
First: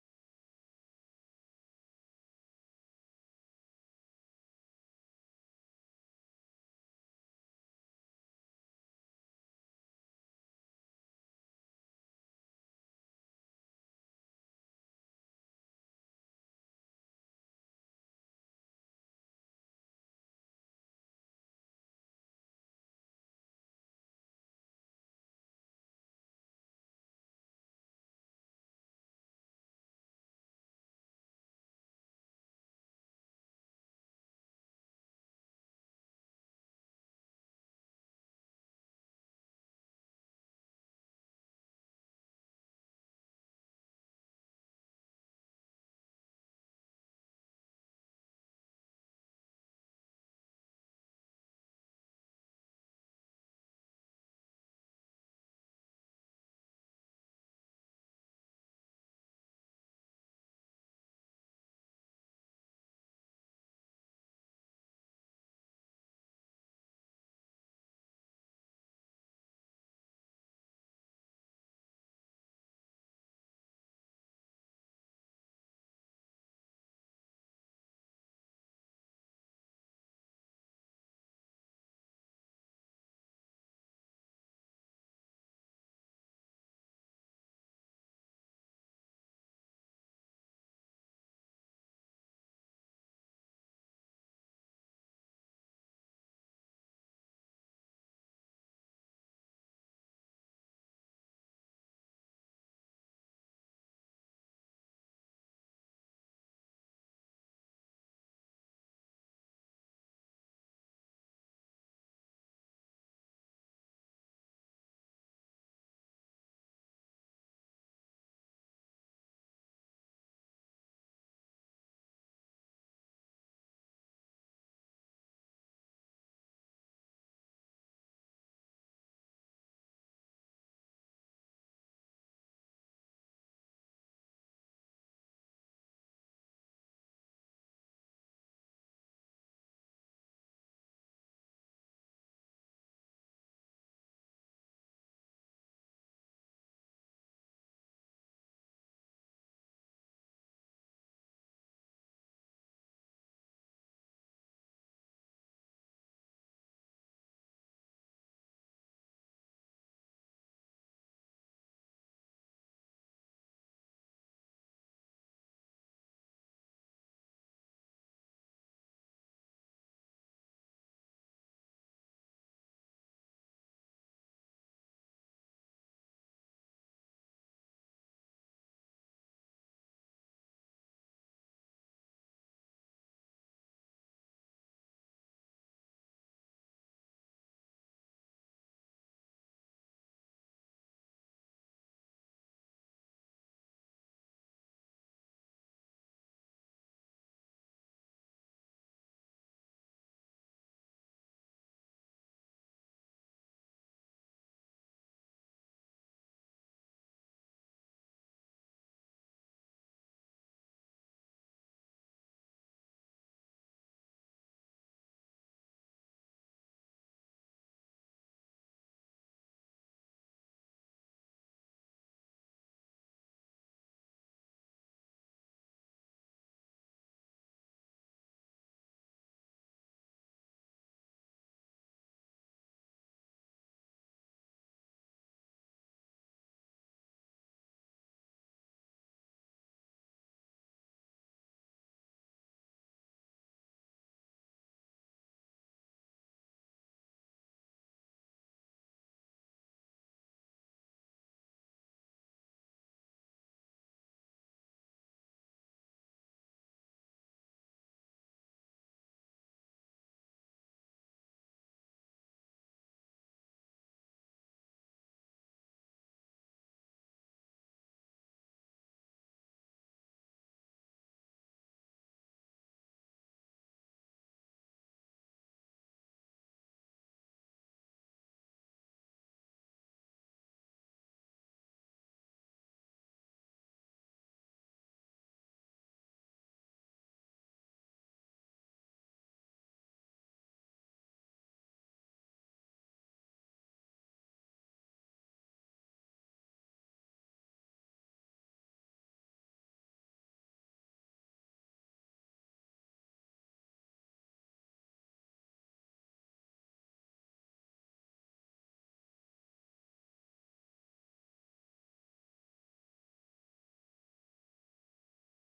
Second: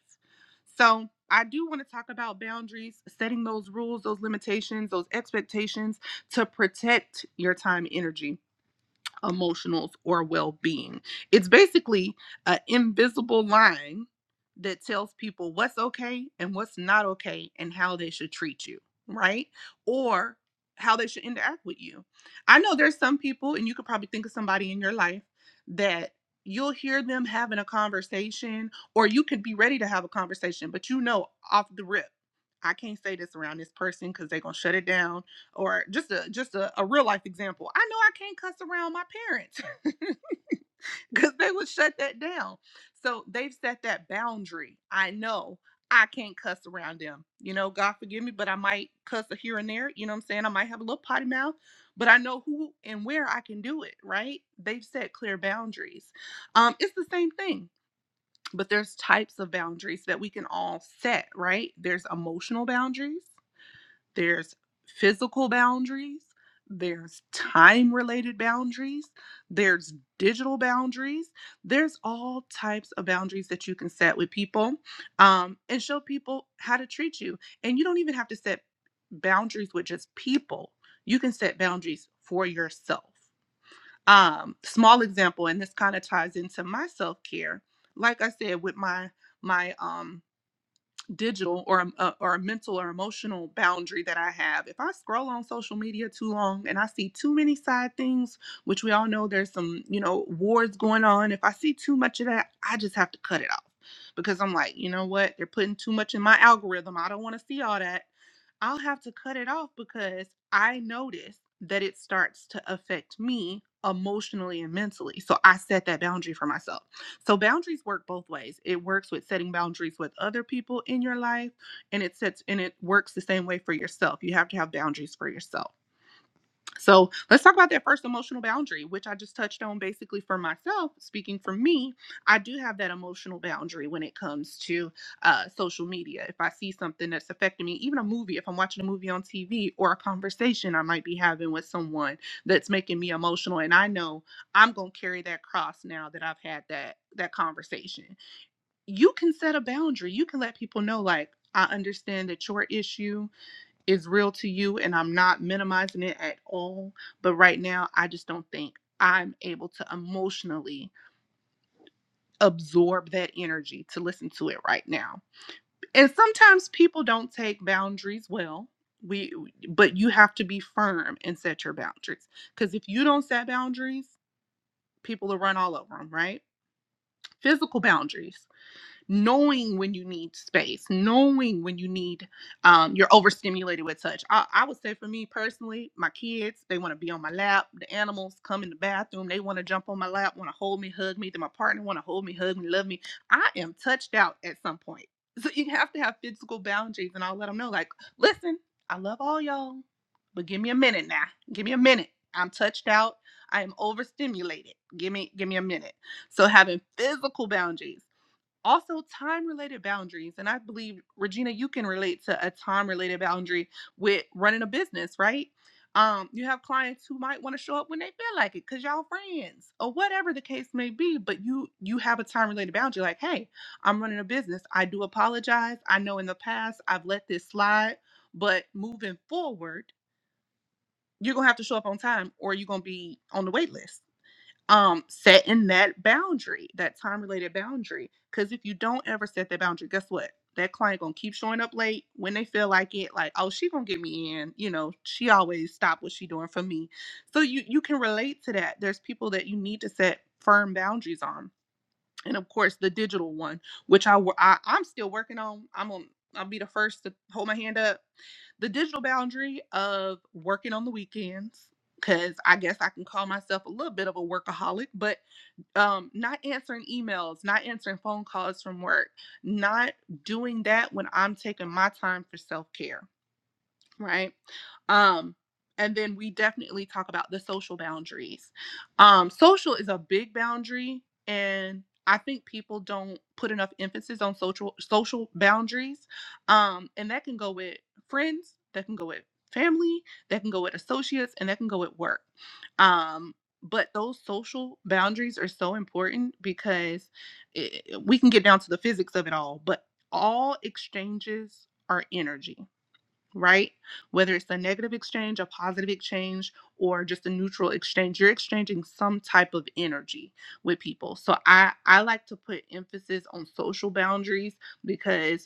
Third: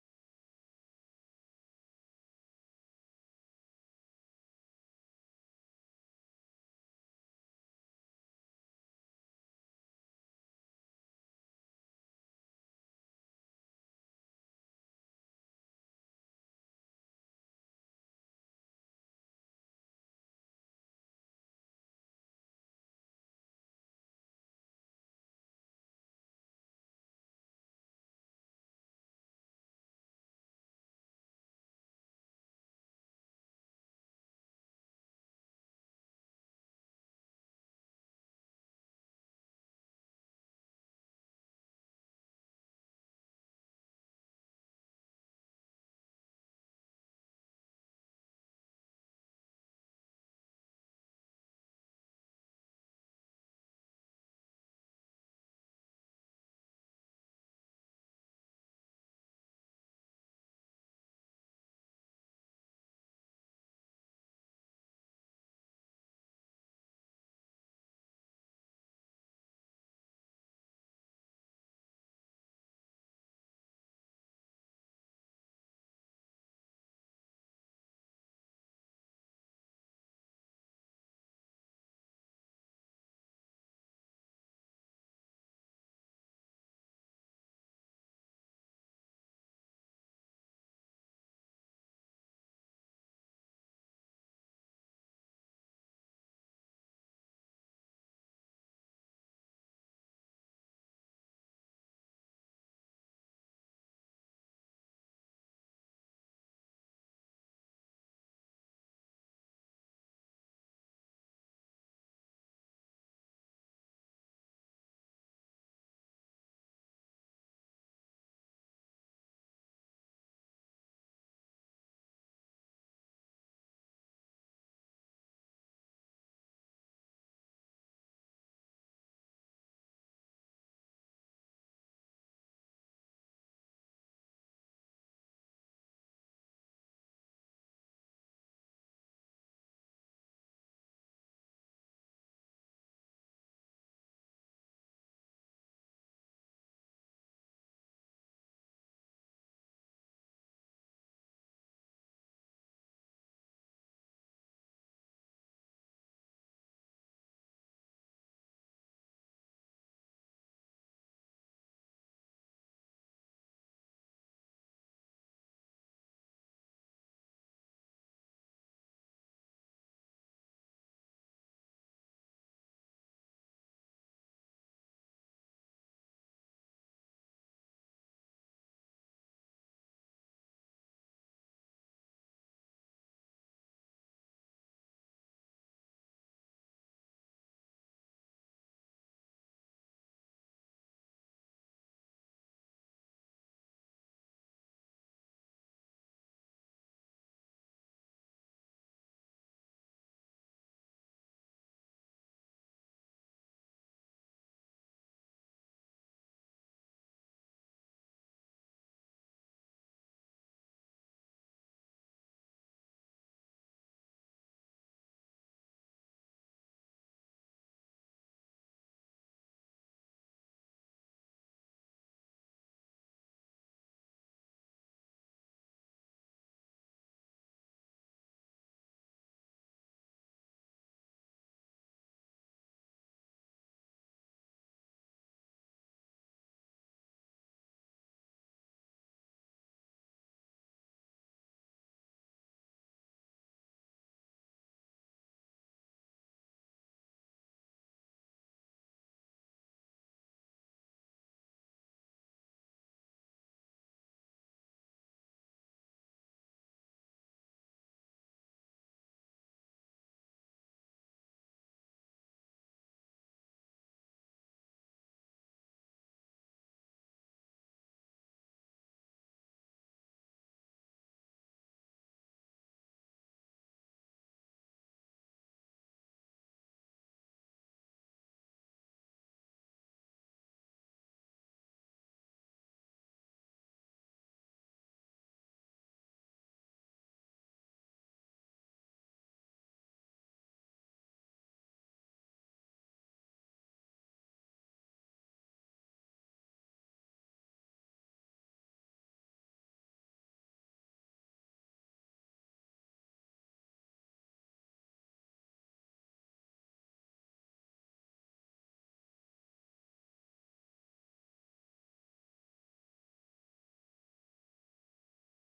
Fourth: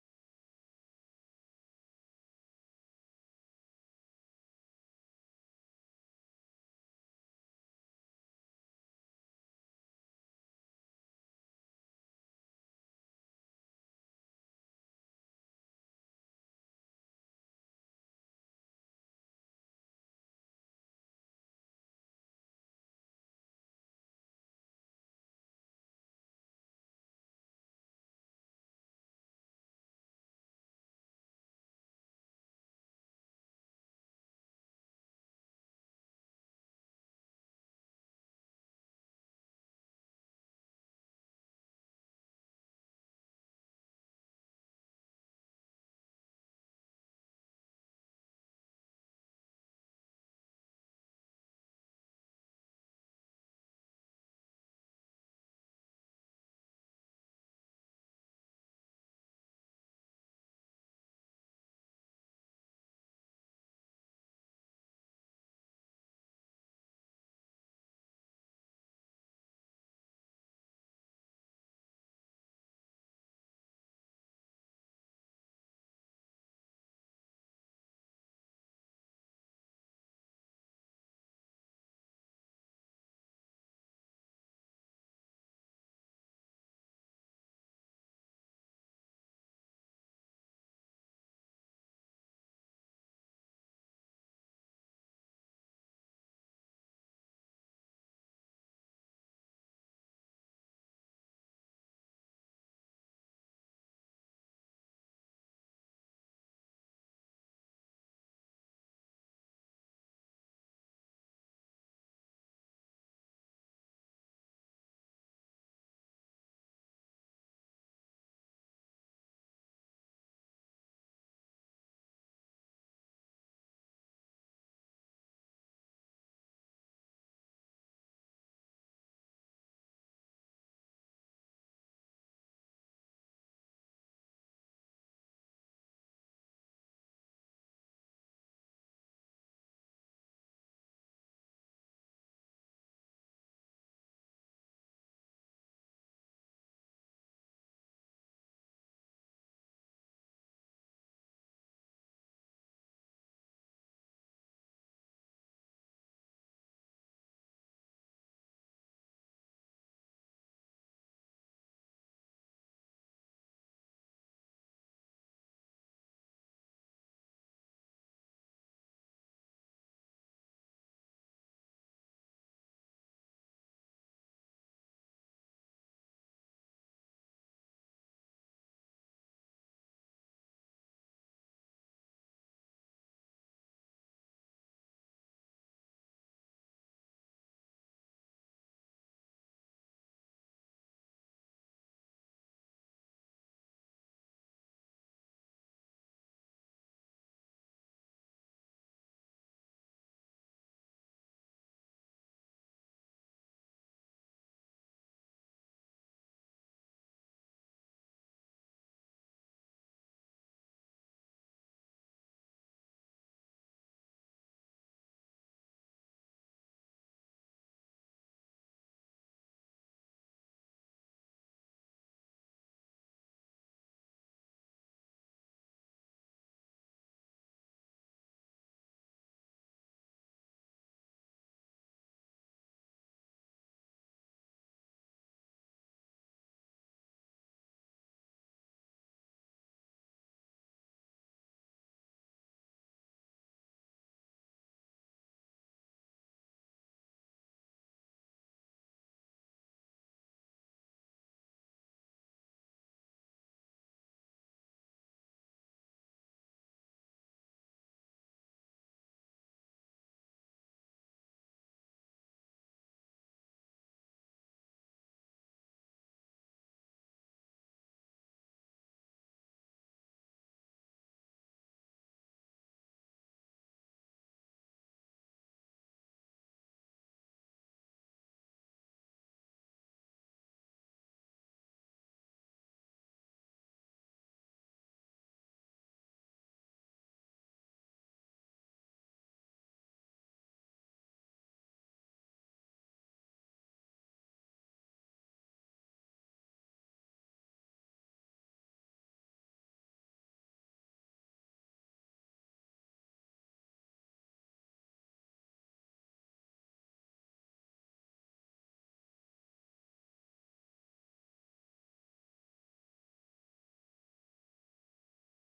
B: So, I do want to talk about boundaries, setting those rules, those limitations, those expectations to protect your time and energy emotionals, or well being. It's basically an invisible line that tells people what's okay and what's not okay and how they should treat you, right? Or how they should interact with you. I know there's some people, and you could probably think of somebody in your life that you'll hear them having a conversation, or you could be ready to have a conversation, but you know off the rip, I can't say this around this person because they're going to shut it down or just a just a, a real life example i know i can't cuss around my parents because they would shut that down so they've set that boundary i know i can't cuss around them you know god forgive me but i might cuss a here and there you know what i'm saying i might have a little potty mouth but i know who and where i can do it right they've set clear boundaries um it's the same thing but there's types of boundaries that we can all set right there's emotional boundaries there's physical boundaries, there's time related boundaries, there's digital boundaries, there's all types of boundaries that you can set with people um, and show people how to treat you. And you don't even have to set boundaries with just people, you can set boundaries for yourself. Um, small example, and this kind of ties into my self care. Like I said, with my my um digital or a, or a mental or emotional boundary that I have. If I scroll on social media too long and I see too many side things, which we all know there's some, you know, wars going on, if I see too much of that, I just have to cut it off because I'm like, you know what? They're putting too much in my algorithm. I don't want to see all that. I'll have to cut it off because I notice that it starts to affect me emotionally and mentally. So I set that boundary for myself. So boundaries work both ways. It works with setting boundaries with other people in your life and it sets and it works the same way for yourself. You have to have boundaries for yourself. So let's talk about that first emotional boundary, which I just touched on basically for myself. Speaking for me, I do have that emotional boundary when it comes to uh, social media. If I see something that's affecting me, even a movie, if I'm watching a movie on TV or a conversation I might be having with someone that's making me emotional, and I know I'm going to carry that cross now that I've had that that conversation. You can set a boundary. You can let people know like I understand that your issue is real to you and I'm not minimizing it at all. But right now, I just don't think I'm able to emotionally absorb that energy to listen to it right now. And sometimes people don't take boundaries well. We but you have to be firm and set your boundaries cuz if you don't set boundaries, people will run all over them, right? Physical boundaries. knowing when you need space, knowing when you need um, you're overstimulated with touch. I, I would say for me personally, my kids they want to be on my lap. The animals come in the bathroom, they want to jump on my lap, want to hold me, hug me. Then my partner want to hold me, hug me, love me. I am touched out at some point. So you have to have physical boundaries, and I'll let them know like, listen, I love all y'all, but give me a minute now. Give me a minute. I'm touched out. I am overstimulated. Give me give me a minute. So having physical boundaries also time related boundaries and i believe regina you can relate to a time related boundary with running a business right um you have clients who might want to show up when they feel like it because y'all friends or whatever the case may be but you you have a time related boundary like hey i'm running a business i do apologize i know in the past i've let this slide but moving forward you're gonna have to show up on time or you're gonna be on the wait list um setting that boundary that time related boundary because if you don't ever set that boundary guess what that client gonna keep showing up late when they feel like it like oh she gonna get me in you know she always stop what she doing for me so you you can relate to that there's people that you need to set firm boundaries on and of course the digital one which I, wo- I i'm still working on i'm on i'll be the first to hold my hand up the digital boundary of working on the weekends because i guess i can call myself a little bit of a workaholic but um not answering emails not answering phone calls from work not doing that when i'm taking my time for self-care right? Um, and then we definitely talk about the social boundaries. Um, social is a big boundary, and I think people don't put enough emphasis on social social boundaries. Um, and that can go with friends, that can go with family, that can go with associates, and that can go with work. Um, but those social boundaries are so important because it, we can get down to the physics of it all, but all exchanges are energy right? Whether it's a negative exchange, a positive exchange, or just a neutral exchange, you're exchanging some type of energy with people. So I I like to put emphasis on social boundaries because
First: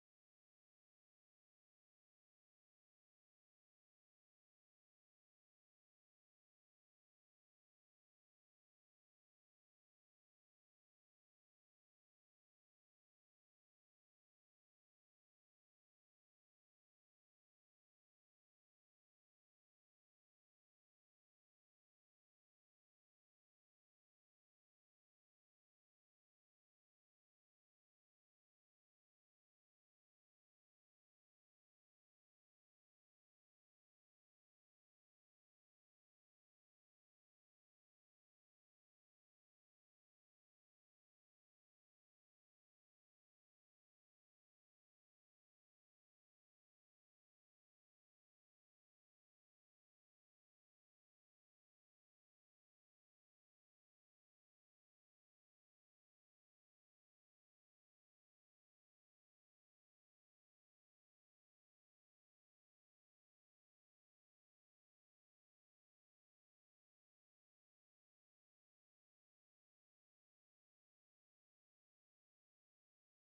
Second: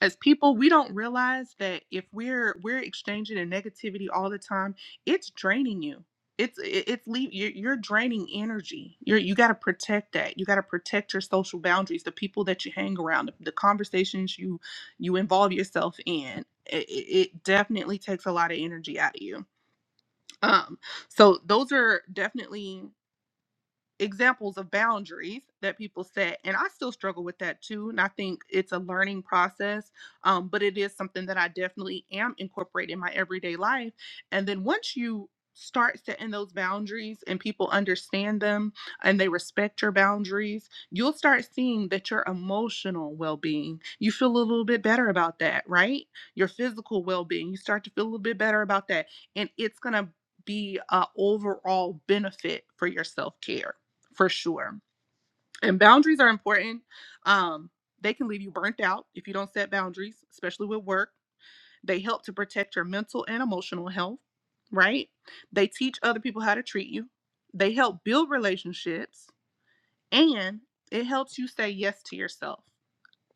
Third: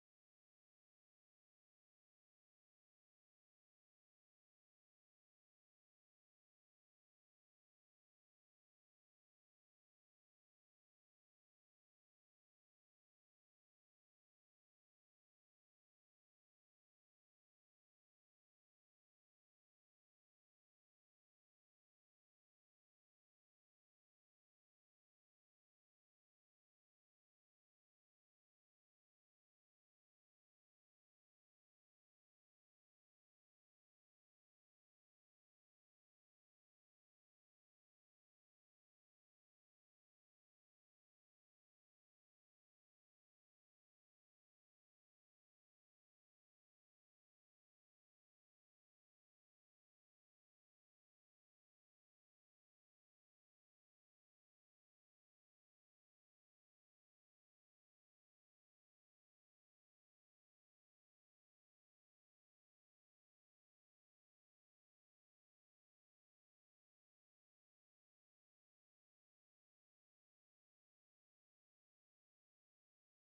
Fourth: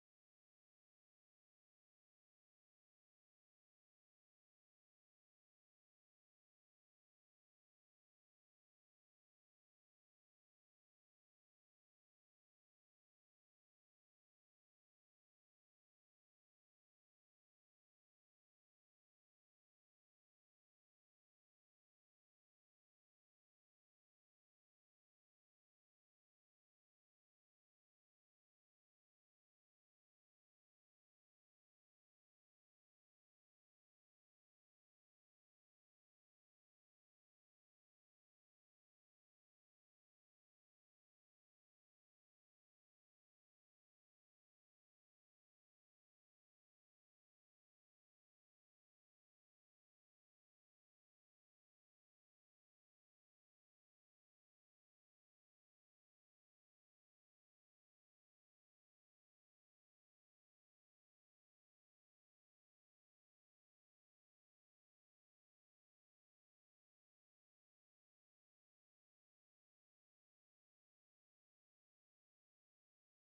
B: as people we don't realize that if we're we're exchanging in negativity all the time it's draining you it's it- it's leave you're, you're draining energy you're you got to protect that you got to protect your social boundaries the people that you hang around the, the conversations you you involve yourself in it, it it definitely takes a lot of energy out of you um so those are definitely examples of boundaries that people set and i still struggle with that too and i think it's a learning process um, but it is something that i definitely am incorporating in my everyday life and then once you start setting those boundaries and people understand them and they respect your boundaries you'll start seeing that your emotional well-being you feel a little bit better about that right your physical well-being you start to feel a little bit better about that and it's going to be a overall benefit for your self-care for sure. And boundaries are important. Um, they can leave you burnt out if you don't set boundaries, especially with work. They help to protect your mental and emotional health, right? They teach other people how to treat you. They help build relationships and it helps you say yes to yourself.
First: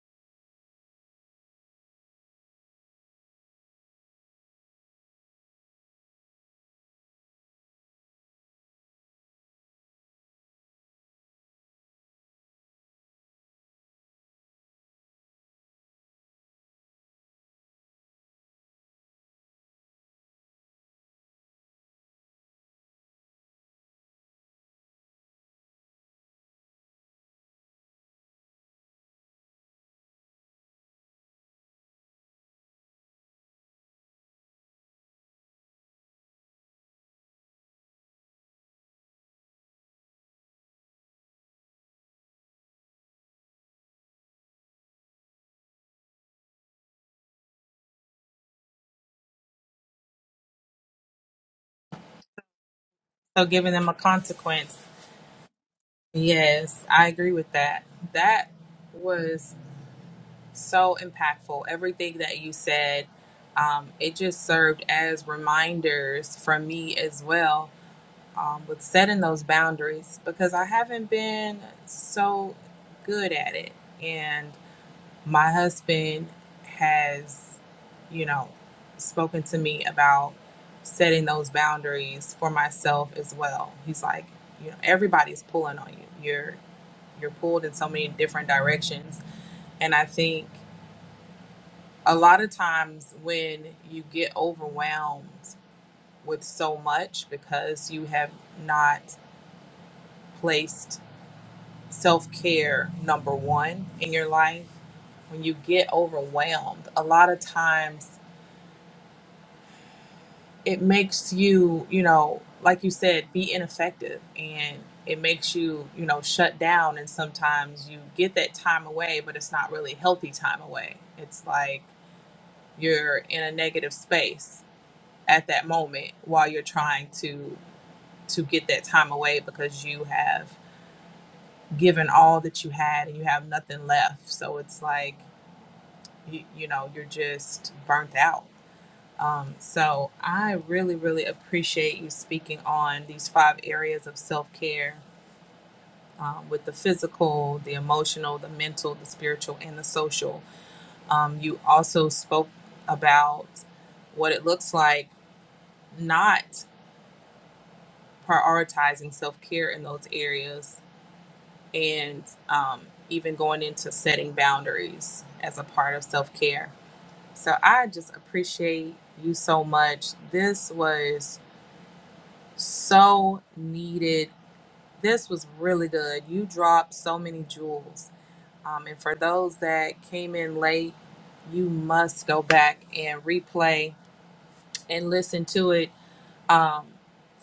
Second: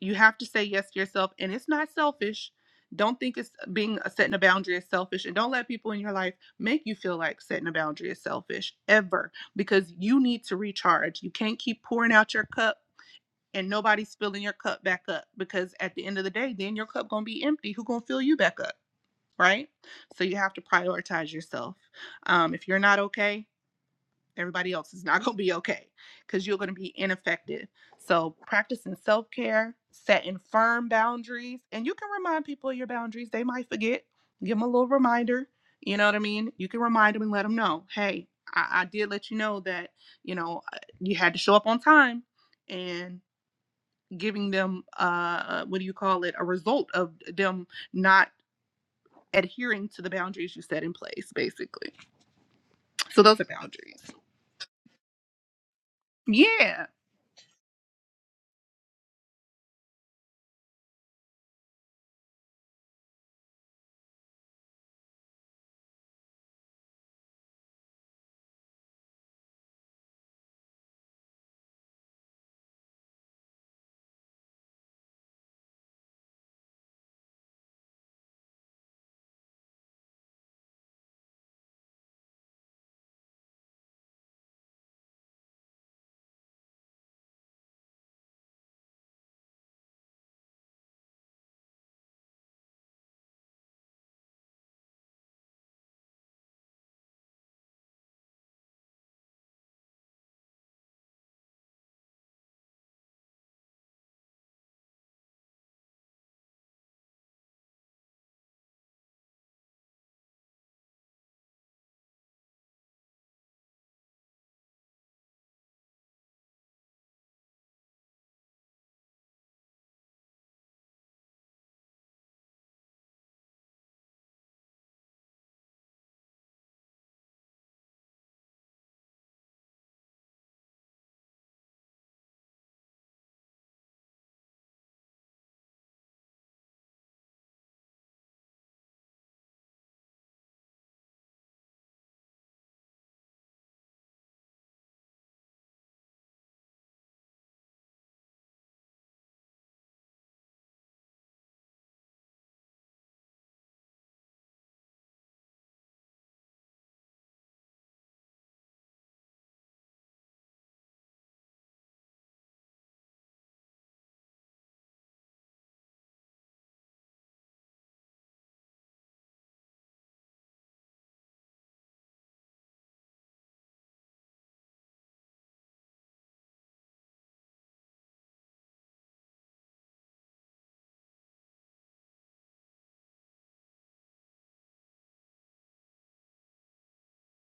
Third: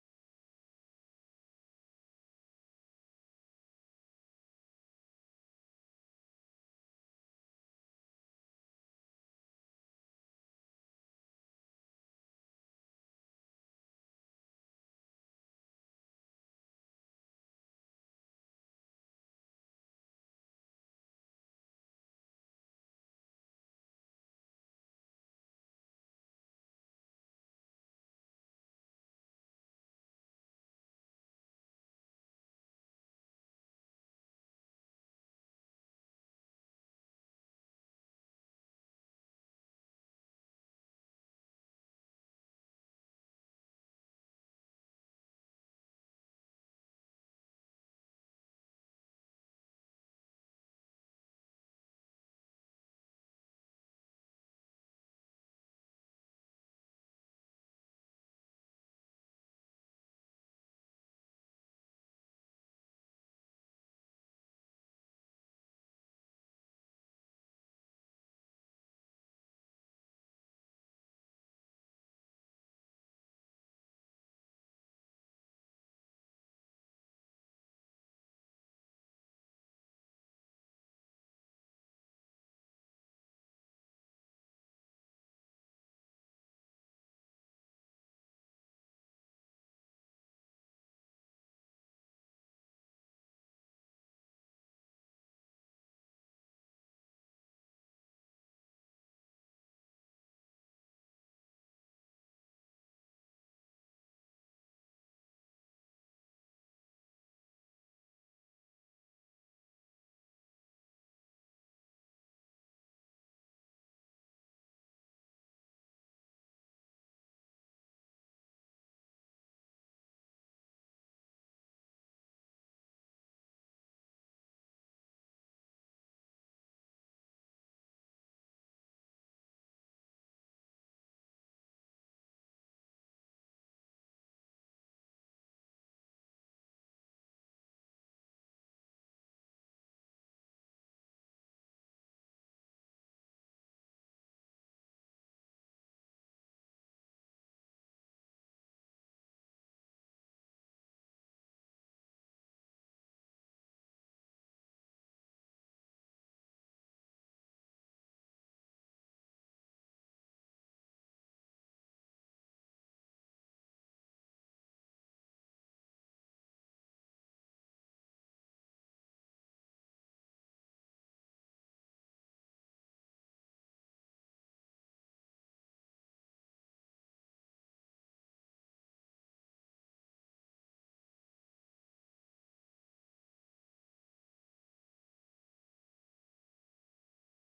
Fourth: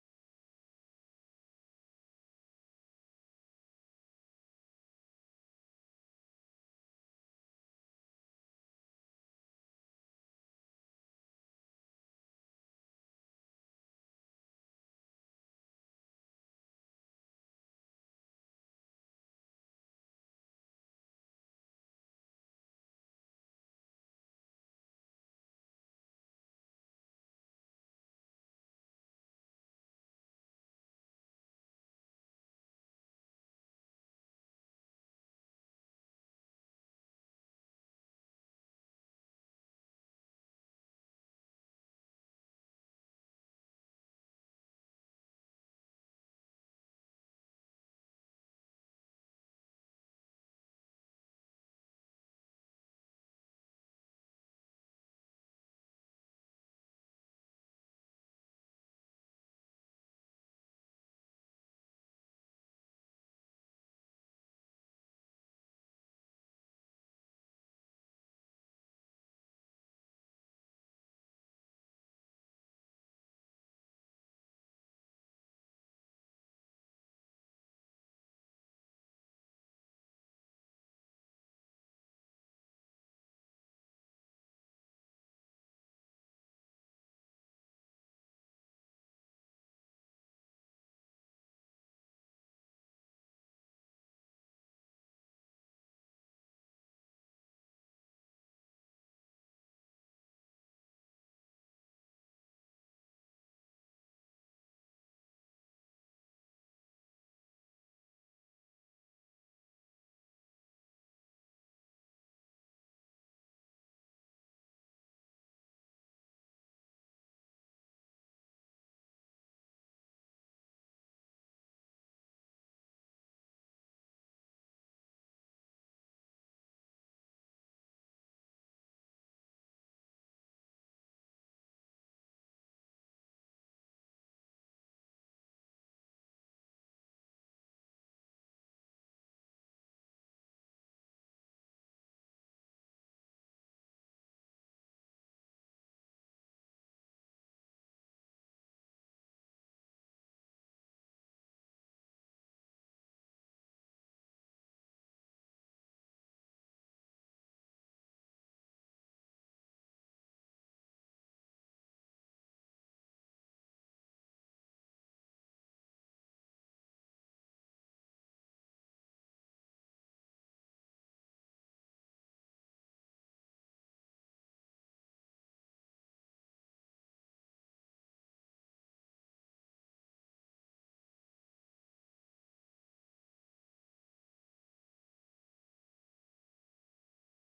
B: You have to say yes to yourself, and it's not selfish. Don't think it's being uh, setting a boundary is selfish, and don't let people in your life make you feel like setting a boundary is selfish ever because you need to recharge. You can't keep pouring out your cup and nobody's filling your cup back up because at the end of the day, then your cup gonna be empty. Who gonna fill you back up, right? So you have to prioritize yourself. Um, if you're not okay everybody else is not going to be okay because you're going to be ineffective. So, practicing self care, setting firm boundaries, and you can remind people of your boundaries. They might forget. Give them a little reminder. You know what I mean? You can remind them and let them know, hey, I, I did let you know that, you know, uh, you had to show up on time and giving them, uh, what do you call it, a result of them not adhering to the boundaries you set in place, basically. So, those
A: so
B: are
A: giving them a
B: boundaries.
A: consequence
B: Yeah.
A: yes i agree with that that was so impactful everything that you said um, it just served as reminders for me as well um, with setting those boundaries because I haven't been so good at it. And my husband has, you know, spoken to me about setting those boundaries for myself as well. He's like, you know, everybody's pulling on you. You're you're pulled in so many different directions. And I think a lot of times when you get overwhelmed with so much because you have not placed self care number one in your life. When you get overwhelmed, a lot of times it makes you, you know, like you said, be ineffective and it makes you, you know, shut down. And sometimes you get that time away, but it's not really healthy time away. It's like you're in a negative space at that moment while you're trying to to get that time away because you have given all that you had and you have nothing left. So it's like you, you know you're just burnt out um, so i really really appreciate you speaking on these five areas of self-care um, with the physical the emotional the mental the spiritual and the social um, you also spoke about what it looks like not prioritizing self-care in those areas and um, even going into setting boundaries as a part of self-care So I just appreciate you so much. This was so needed. This was really good. You dropped so many jewels. Um, and for those that came in late, you must go back and replay and listen to it um,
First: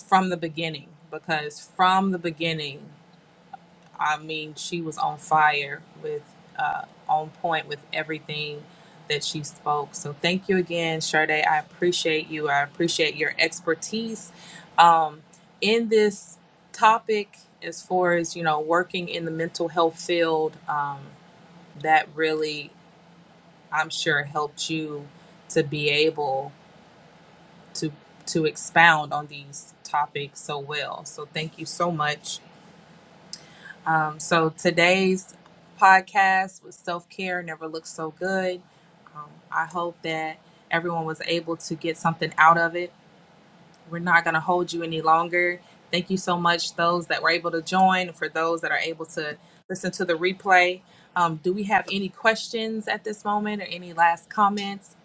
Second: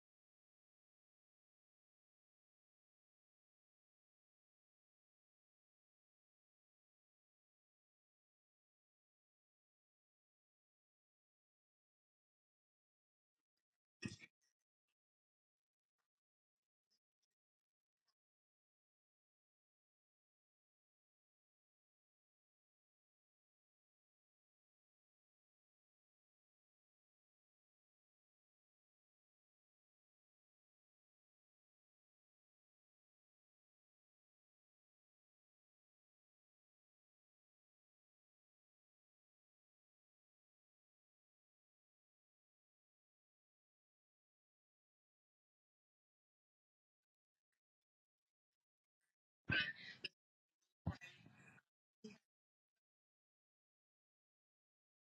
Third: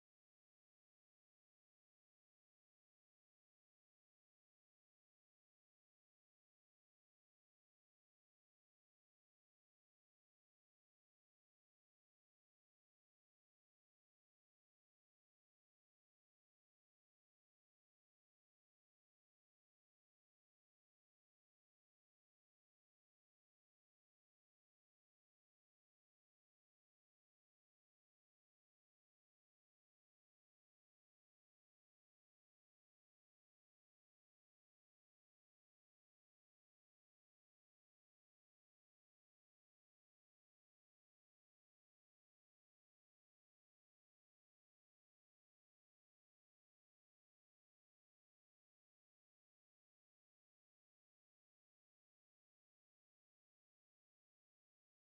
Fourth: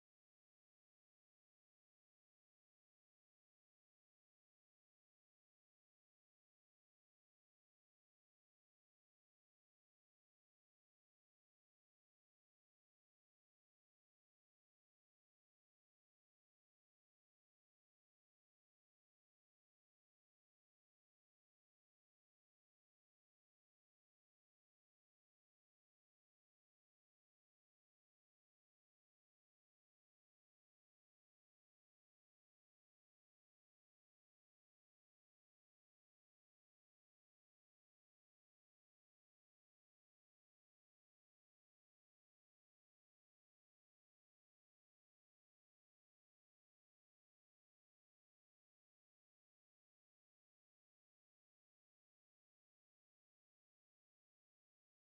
A: from the beginning because from the beginning I mean, she was on fire with uh, on point with everything that she spoke. So thank you again, Sade. I appreciate you. I appreciate your expertise um, in this topic as far as you know working in the mental health field. Um, that really, I'm sure, helped you to be able to to expound on these topics so well. So thank you so much Um, so today's podcast with self care never looks so good. Um, I hope that everyone was able to get something out of it. We're not going to hold you any longer. Thank you so much, those that were able to join, for those that are able to listen to the replay. Um, do we have any questions at this moment or any last comments?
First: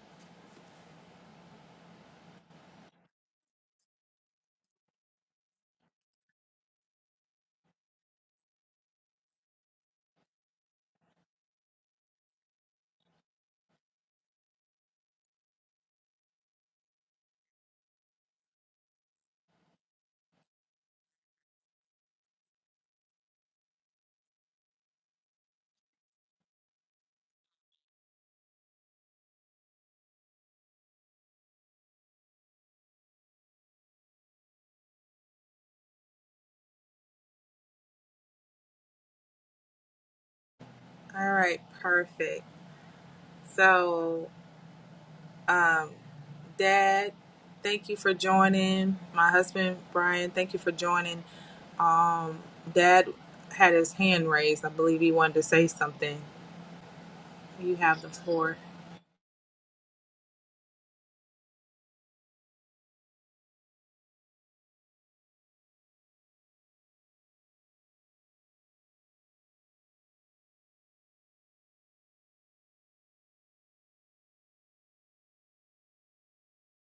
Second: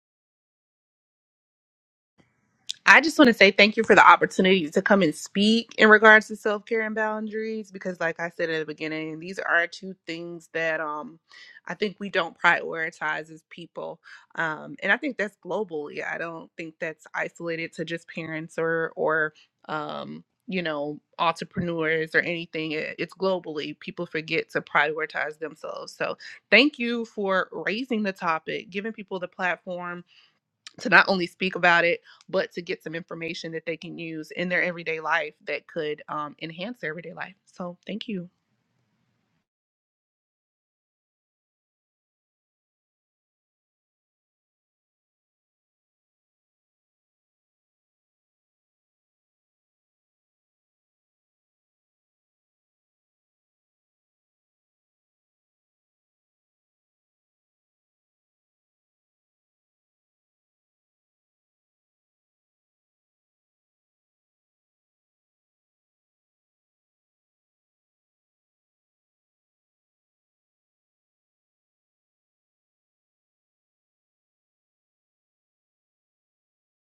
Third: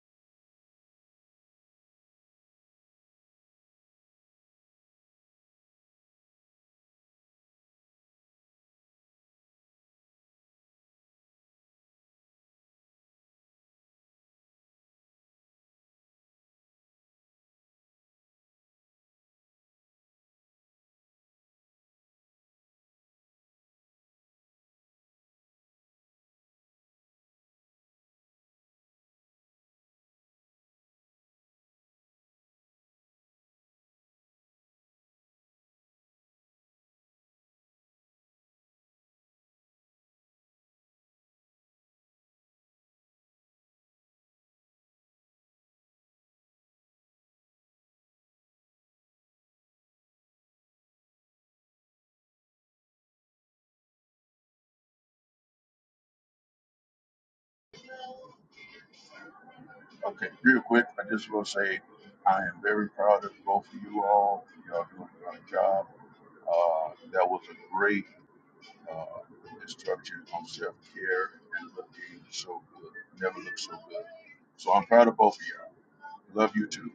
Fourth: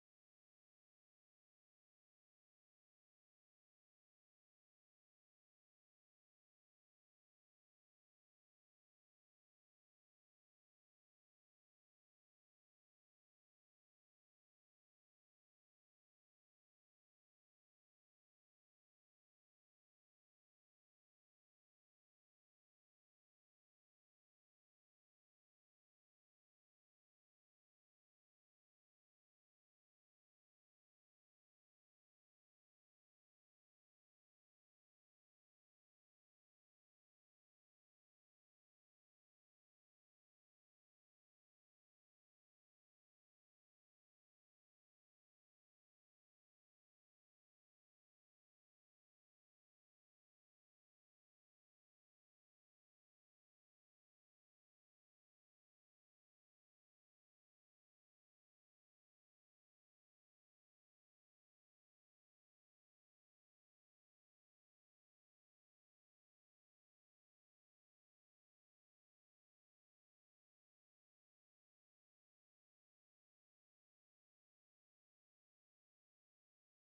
B: I just want to say thank you for the opportunity to come and speak in regards to self care and boundaries because, like I said at the beginning, these are two things that um, I think we don't prioritize as people, um, and I think that's globally. I don't think that's isolated to just parents or or um, you know entrepreneurs or anything. It- It's globally people forget to prioritize themselves. So thank you for raising the topic, giving people the platform to not only speak about it, but to get some information that they can use in their everyday life that could um, enhance their everyday life. So thank you.
A: All right, perfect. So, um, Dad, thank you for joining. My husband, Brian, thank you for joining. Um, Dad had his hand raised. I believe he wanted to say something. You have the floor.
C: Okay, real quick, I just will say I am very proud of both of you all. Y'all doing a great job. Uh, that was a great uh, instruction on self care and looking so good. Never looked so good. So I'm proud of both of y'all. Love you too.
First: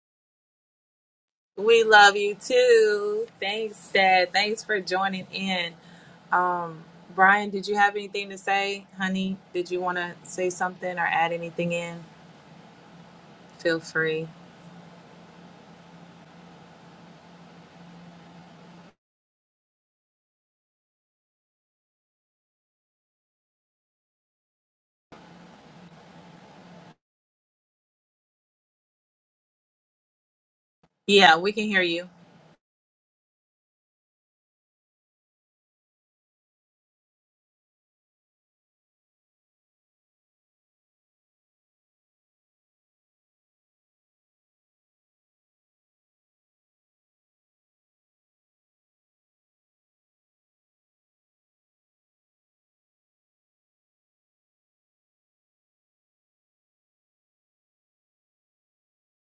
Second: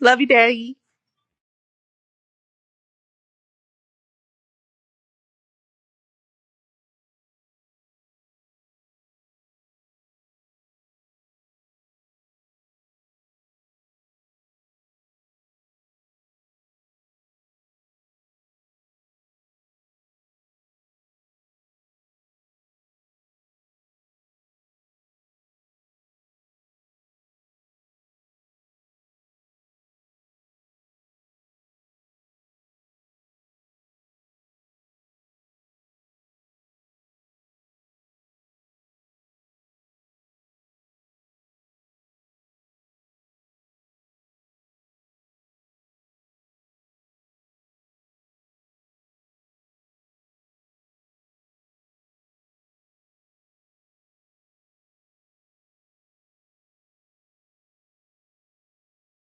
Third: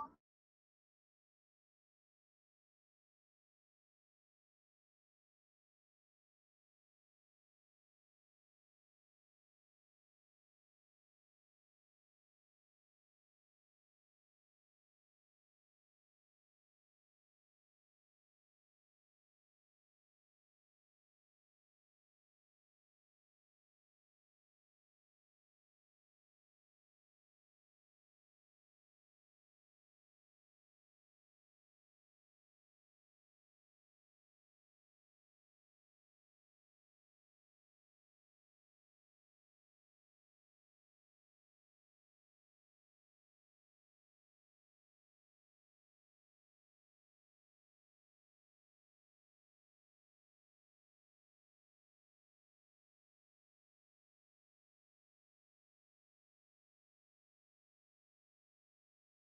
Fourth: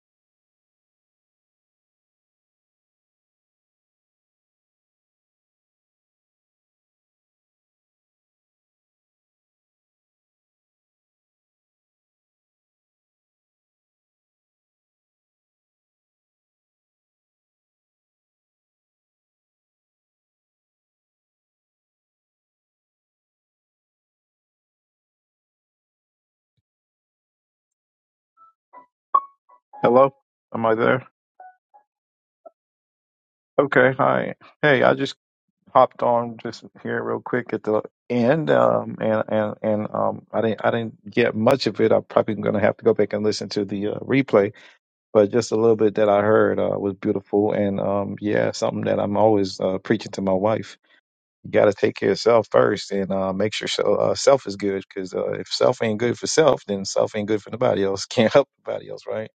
B: Love you, Daddy.
A: We love you too. Thanks, Dad. Thanks for joining in. Um, Brian, did you have anything to say, honey? Did you want to say something or add anything in? Feel free.
D: Hello? Am I there?
A: Yeah, we can hear you.
D: Okay, hi. Hey, I just hopped on just here real quick at the end, um, and and and um, I didn't I didn't get much of it. I'm probably going to have to go back and listen to the uh, replay, but just a little bit that I heard uh, was beautiful, and um, yeah, something that I'm always uh, preaching to my wife. You got to take care of self first, and uh, make sure so, uh, self is good, because uh, if self ain't good for self, then self ain't good for nobody else. Can't help nobody else, right?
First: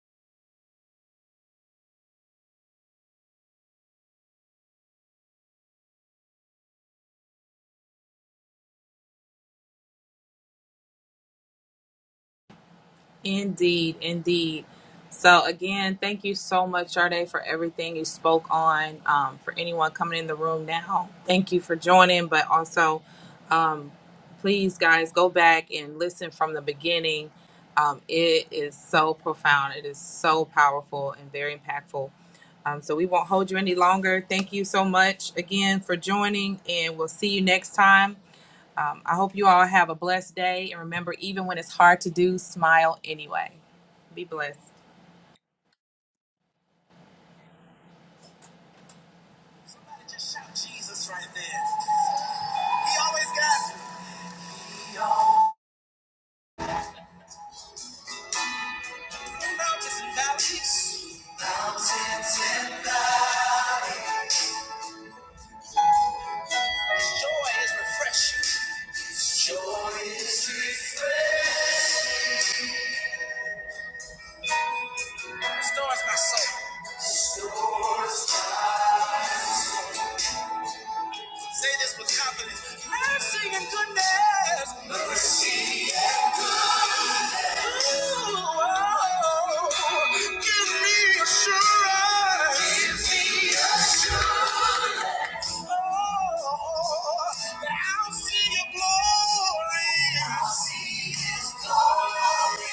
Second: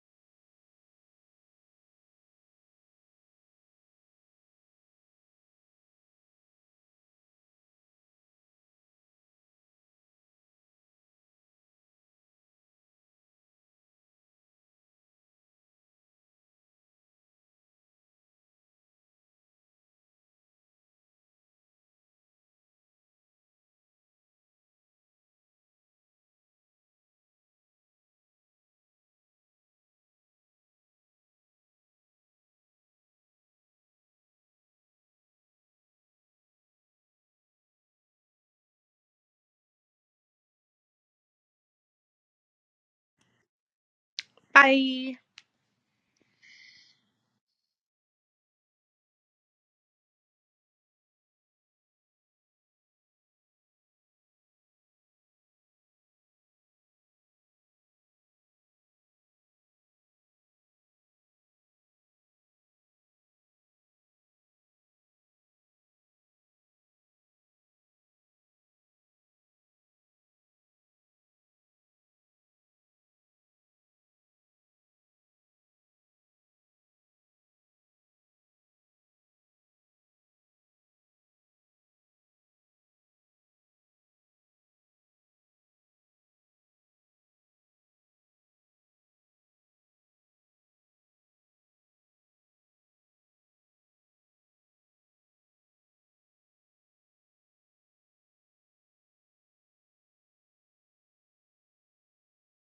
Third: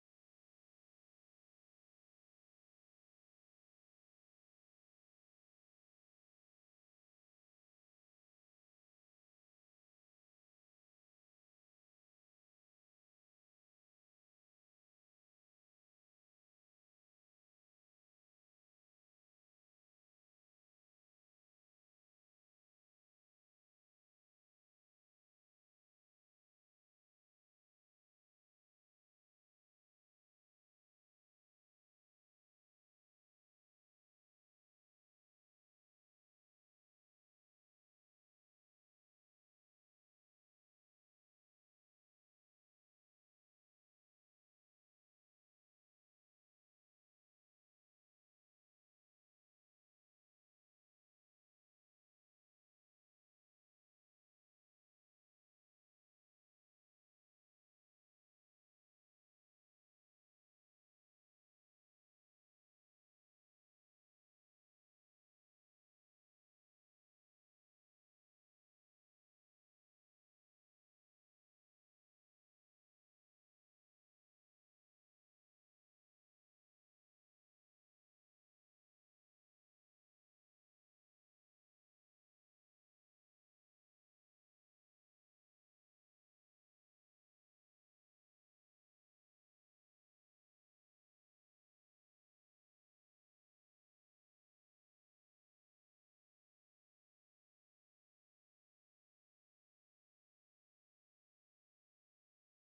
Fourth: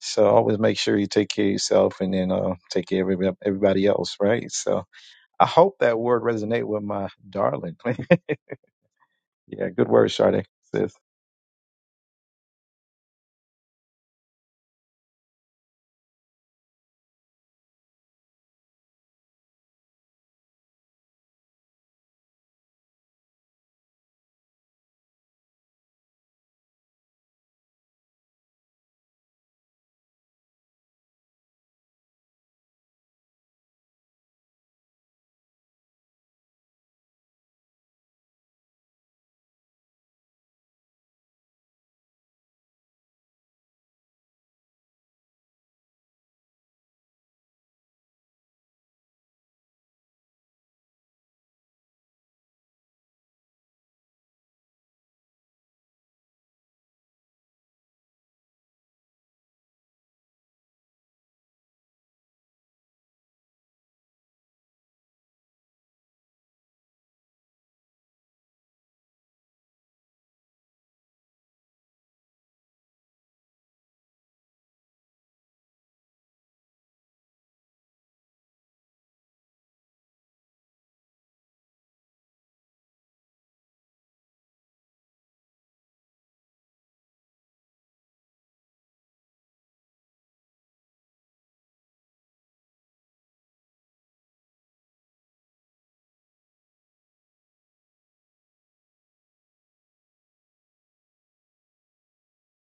D: So always make sure you take care of yourself and then uh, take care of everybody everybody else, right? So I hope that word resonate with my darling. yeah, good word, Sade.
A: Indeed, indeed. So again, thank you so much, Jade, for everything you spoke on. Um, for anyone coming in the room now, thank you for joining. But also, um, please, guys, go back and listen from the beginning. Um, it is so profound. It is so powerful and very impactful. Um, so we won't hold you any longer. Thank you so much again for joining, and we'll see you next time. Um, I hope you all have a blessed day. And remember, even when it's hard to do, smile anyway. Be blessed.
B: Bye.
A: Just shout Jesus right there. He always got new mountains and valleys. Mountains and valleys. Joy is refreshing. Joy is refreshing. That's my soul. Say this with confidence. Mercy and goodness. Mercy and goodness. Ooh, oh, give me assurance. Give me assurance. Oh, that I'll see your glory. I'll see his glory.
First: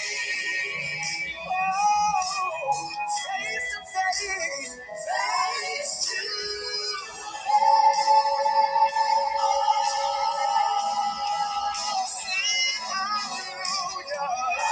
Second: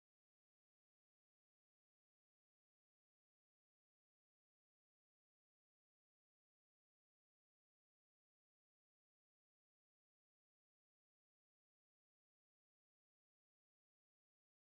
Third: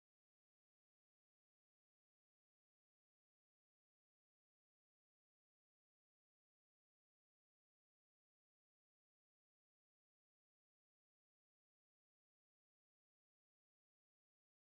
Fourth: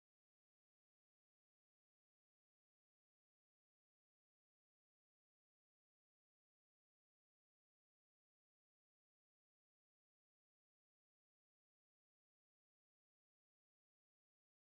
A: Oh, face to face. Face to face. Thank you.